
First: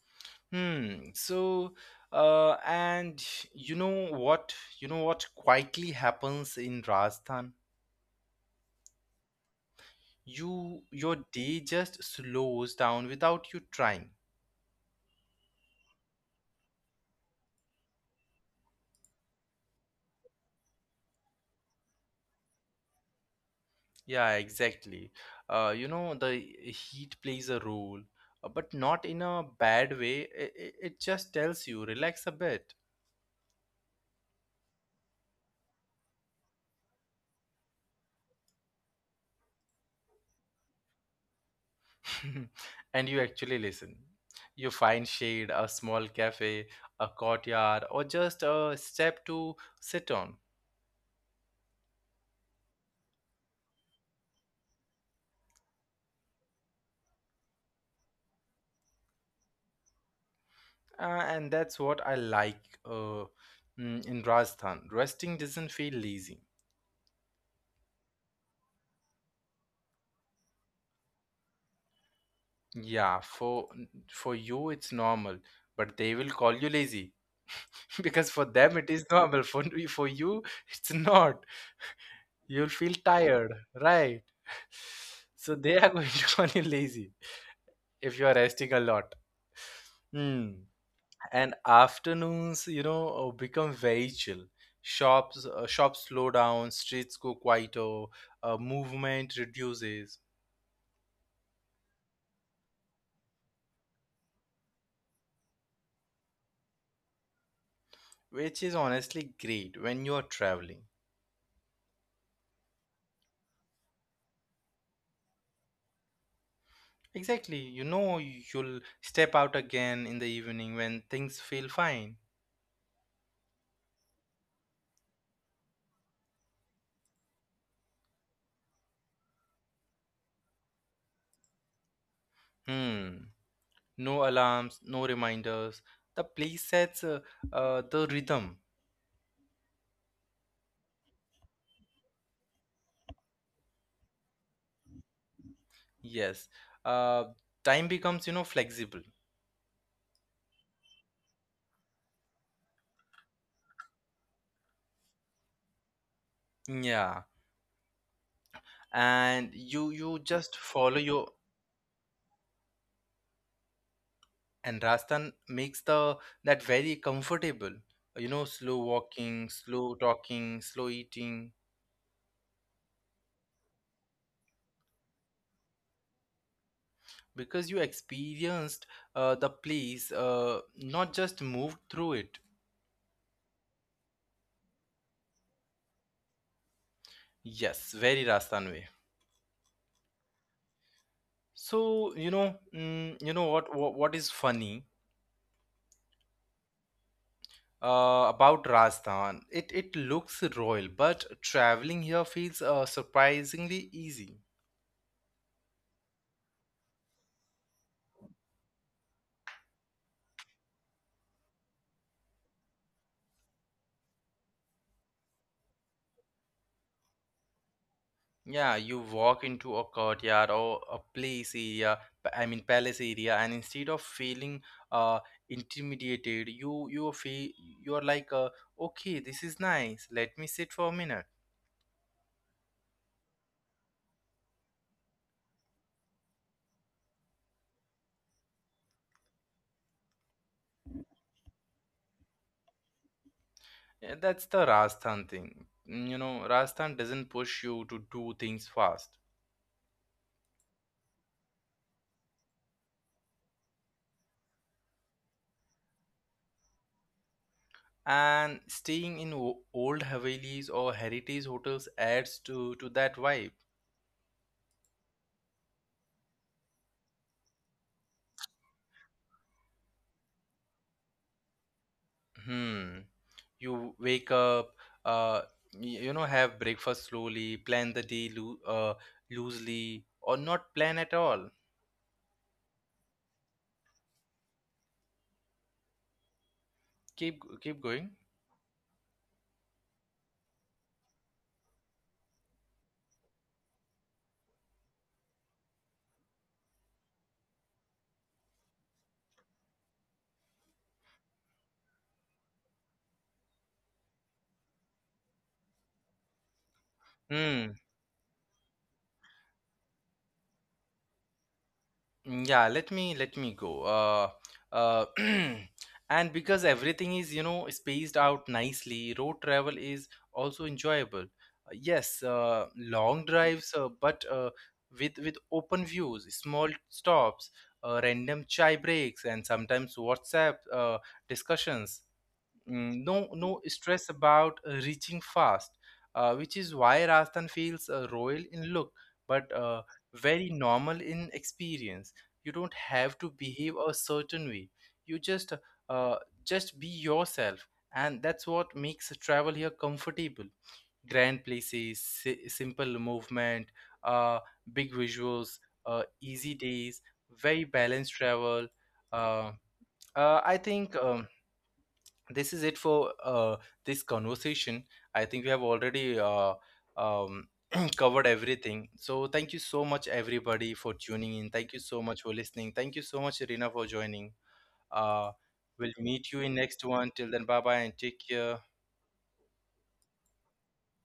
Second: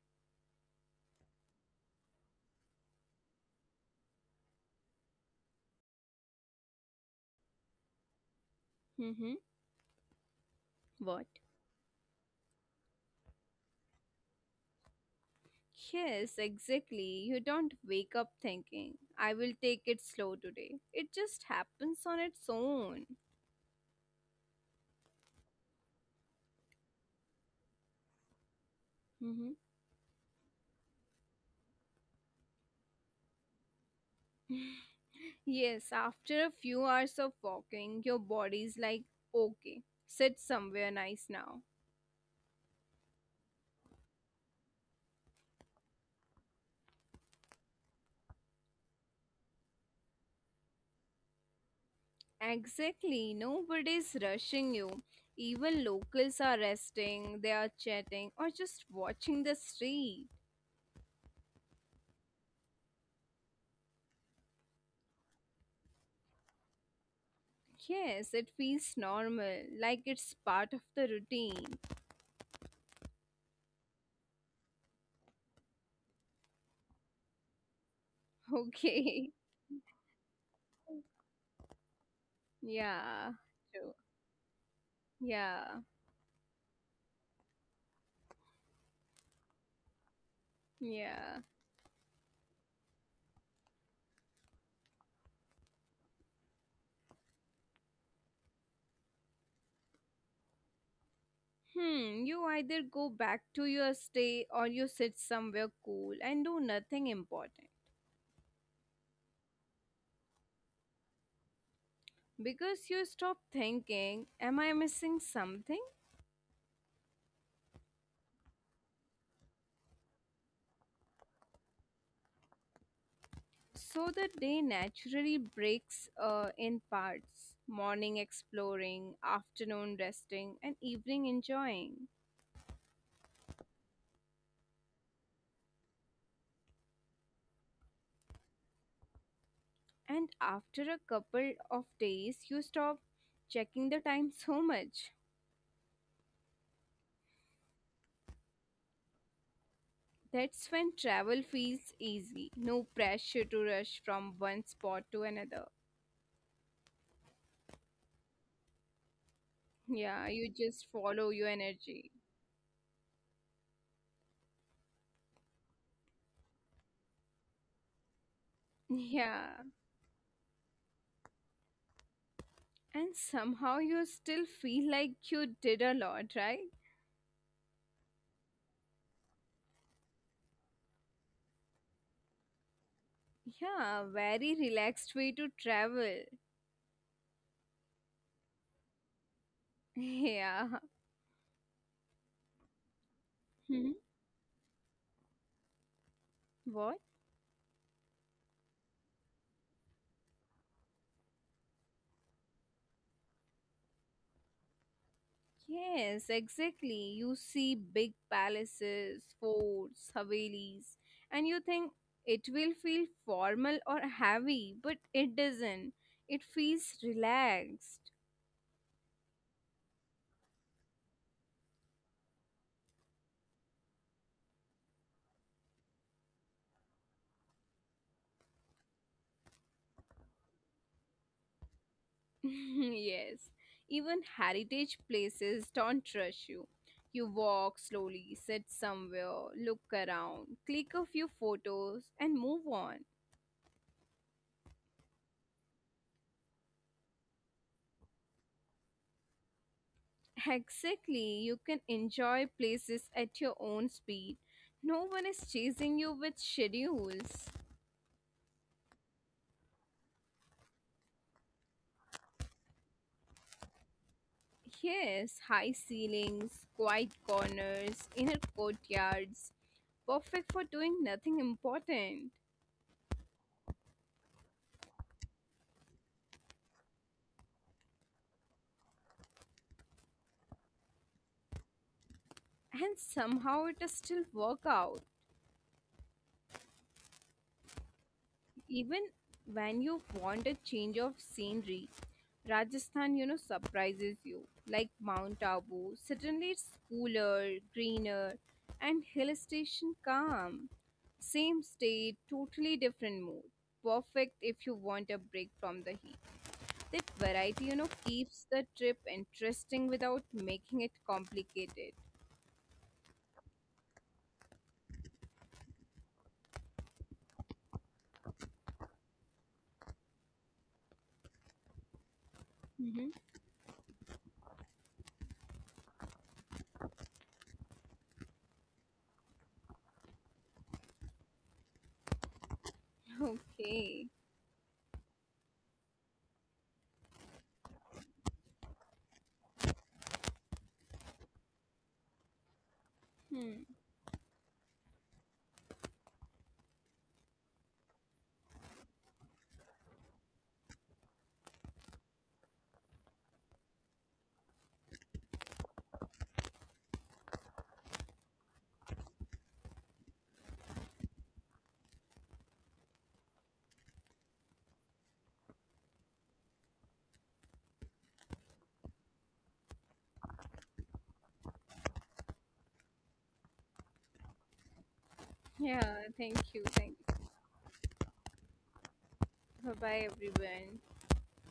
A: Hmm. So, and You know what? You know what quietly happens in Rajasthan?
B: Mm-hmm.
A: You your
B: What?
A: day just slows down without you trying.
B: Yes, exactly. You don't wake up thinking, I will take it slow today. It just happens on its own.
A: Yeah, exactly. You know, the heat plays a role, but not in a
B: Mm-hmm.
A: bad way. It just tells you relax a bit.
B: Yes, after a few hours of walking, your body's like, okay, sit somewhere nice now.
A: And you actually listen. You find shade, a small cafe, a courtyard, or just a step to sit on.
B: Exactly, nobody's rushing you. Even locals are resting, they are chatting, or just watching the street.
A: Uh, and that's what I like in Rajasthan. Resting doesn't feel lazy.
B: Yes, it feels normal, like it's part of the routine.
A: Yeah, for you it's normal, but they will call you lazy because for them it is
B: Okay,
A: normal. For you it's not. You'll feel
B: yeah,
A: tired,
B: true.
A: right? So they
B: Yeah,
A: are going to call you lazy if you are resting a lot. Hmm.
B: yeah.
A: And afternoons, become very chill. Shops slow down, streets go quieter, movement reduces,
B: Hmm, you either go back to your stay or you sit somewhere cool and do nothing important.
A: which is honestly great when you are traveling.
B: Because you stop thinking, am I missing something?
A: Exactly. You know, you'll step out again in the evening when things feel fine.
B: So the day naturally breaks in parts morning exploring, afternoon resting, and evening enjoying.
A: Hmm. No alarms, no reminders. The place sets the rhythm.
B: And after a couple of days, you stop checking the time so much.
A: Yes. Uh, Time becomes, you know, flexible.
B: That's when travel feels easy. No pressure to rush from one spot to another.
A: Yeah. And you
B: Yeah,
A: just
B: you just
A: follow your
B: follow your energy.
A: and Rajasthan makes the that very comfortable. You know, slow walking,
B: Yeah.
A: slow talking, slow eating.
B: And somehow you still feel like you did a lot, right?
A: Because you experienced the place, not just moved through it.
B: Yeah, very relaxed way to travel.
A: Yes, very Rajasthan way.
B: Yeah.
A: You know what,
B: Hmm.
A: what is funny
B: What?
A: about Rajasthan? It looks royal, but traveling here feels surprisingly easy.
B: Yes, exactly. You see big palaces, forts, havelis, and you think it will feel formal or heavy, but it doesn't. It feels relaxed.
A: Yeah, you walk into a courtyard or a place area, p- I mean palace area, and instead of feeling uh intimidated, you feel you're like okay, this is nice. Let me sit for a minute.
B: Yes, even heritage places don't rush you. You walk slowly, sit somewhere, look around, click a few photos, and move on.
A: Yeah, that's the Rajasthan thing. You know, Rajasthan doesn't push you to do things fast.
B: Exactly, you can enjoy places at your own speed. No one is chasing you with schedules.
A: And staying in old Havelis or heritage hotels adds to that vibe.
B: Yes, high ceilings, quiet corners, inner courtyards, perfect for doing nothing important.
A: Hmm. You wake up, uh, you know, have breakfast slowly, plan the day loosely, or not plan at all.
B: And somehow it is still work out.
A: Keep going.
B: Even when you want a change of scenery, Rajasthan, you know, surprises you. Like Mount Abu, suddenly it's cooler, greener, and hill station calm. Same state, totally different mood. Perfect if you want a break from the heat. That variety, you know, keeps the trip interesting without making it complicated.
A: Mm, yeah, let me go uh and because everything is, you know, spaced out nicely, road travel is also enjoyable. Yes, long
B: Hmm.
A: drives, but with open views, small stops, random chai breaks, and sometimes WhatsApp discussions. No No stress
B: Okay.
A: about reaching fast, which is why Rajasthan feels royal in look, but very normal in experience. You don't have to behave
B: Hmm.
A: a certain way. You uh, just be yourself, and that's what makes travel here comfortable. Grand places, simple movement, uh, big visuals, easy days, very balanced travel. uh, I think this is it for this conversation. I think we have already um, covered everything, so thank you so much everybody for tuning in, thank you so much for listening, thank you so much Irina for joining. uh, we'll
B: Yeah,
A: meet you in
B: thank you.
A: next one.
B: Thanks.
A: Till then, bye bye and take care.
B: Bye bye, everyone.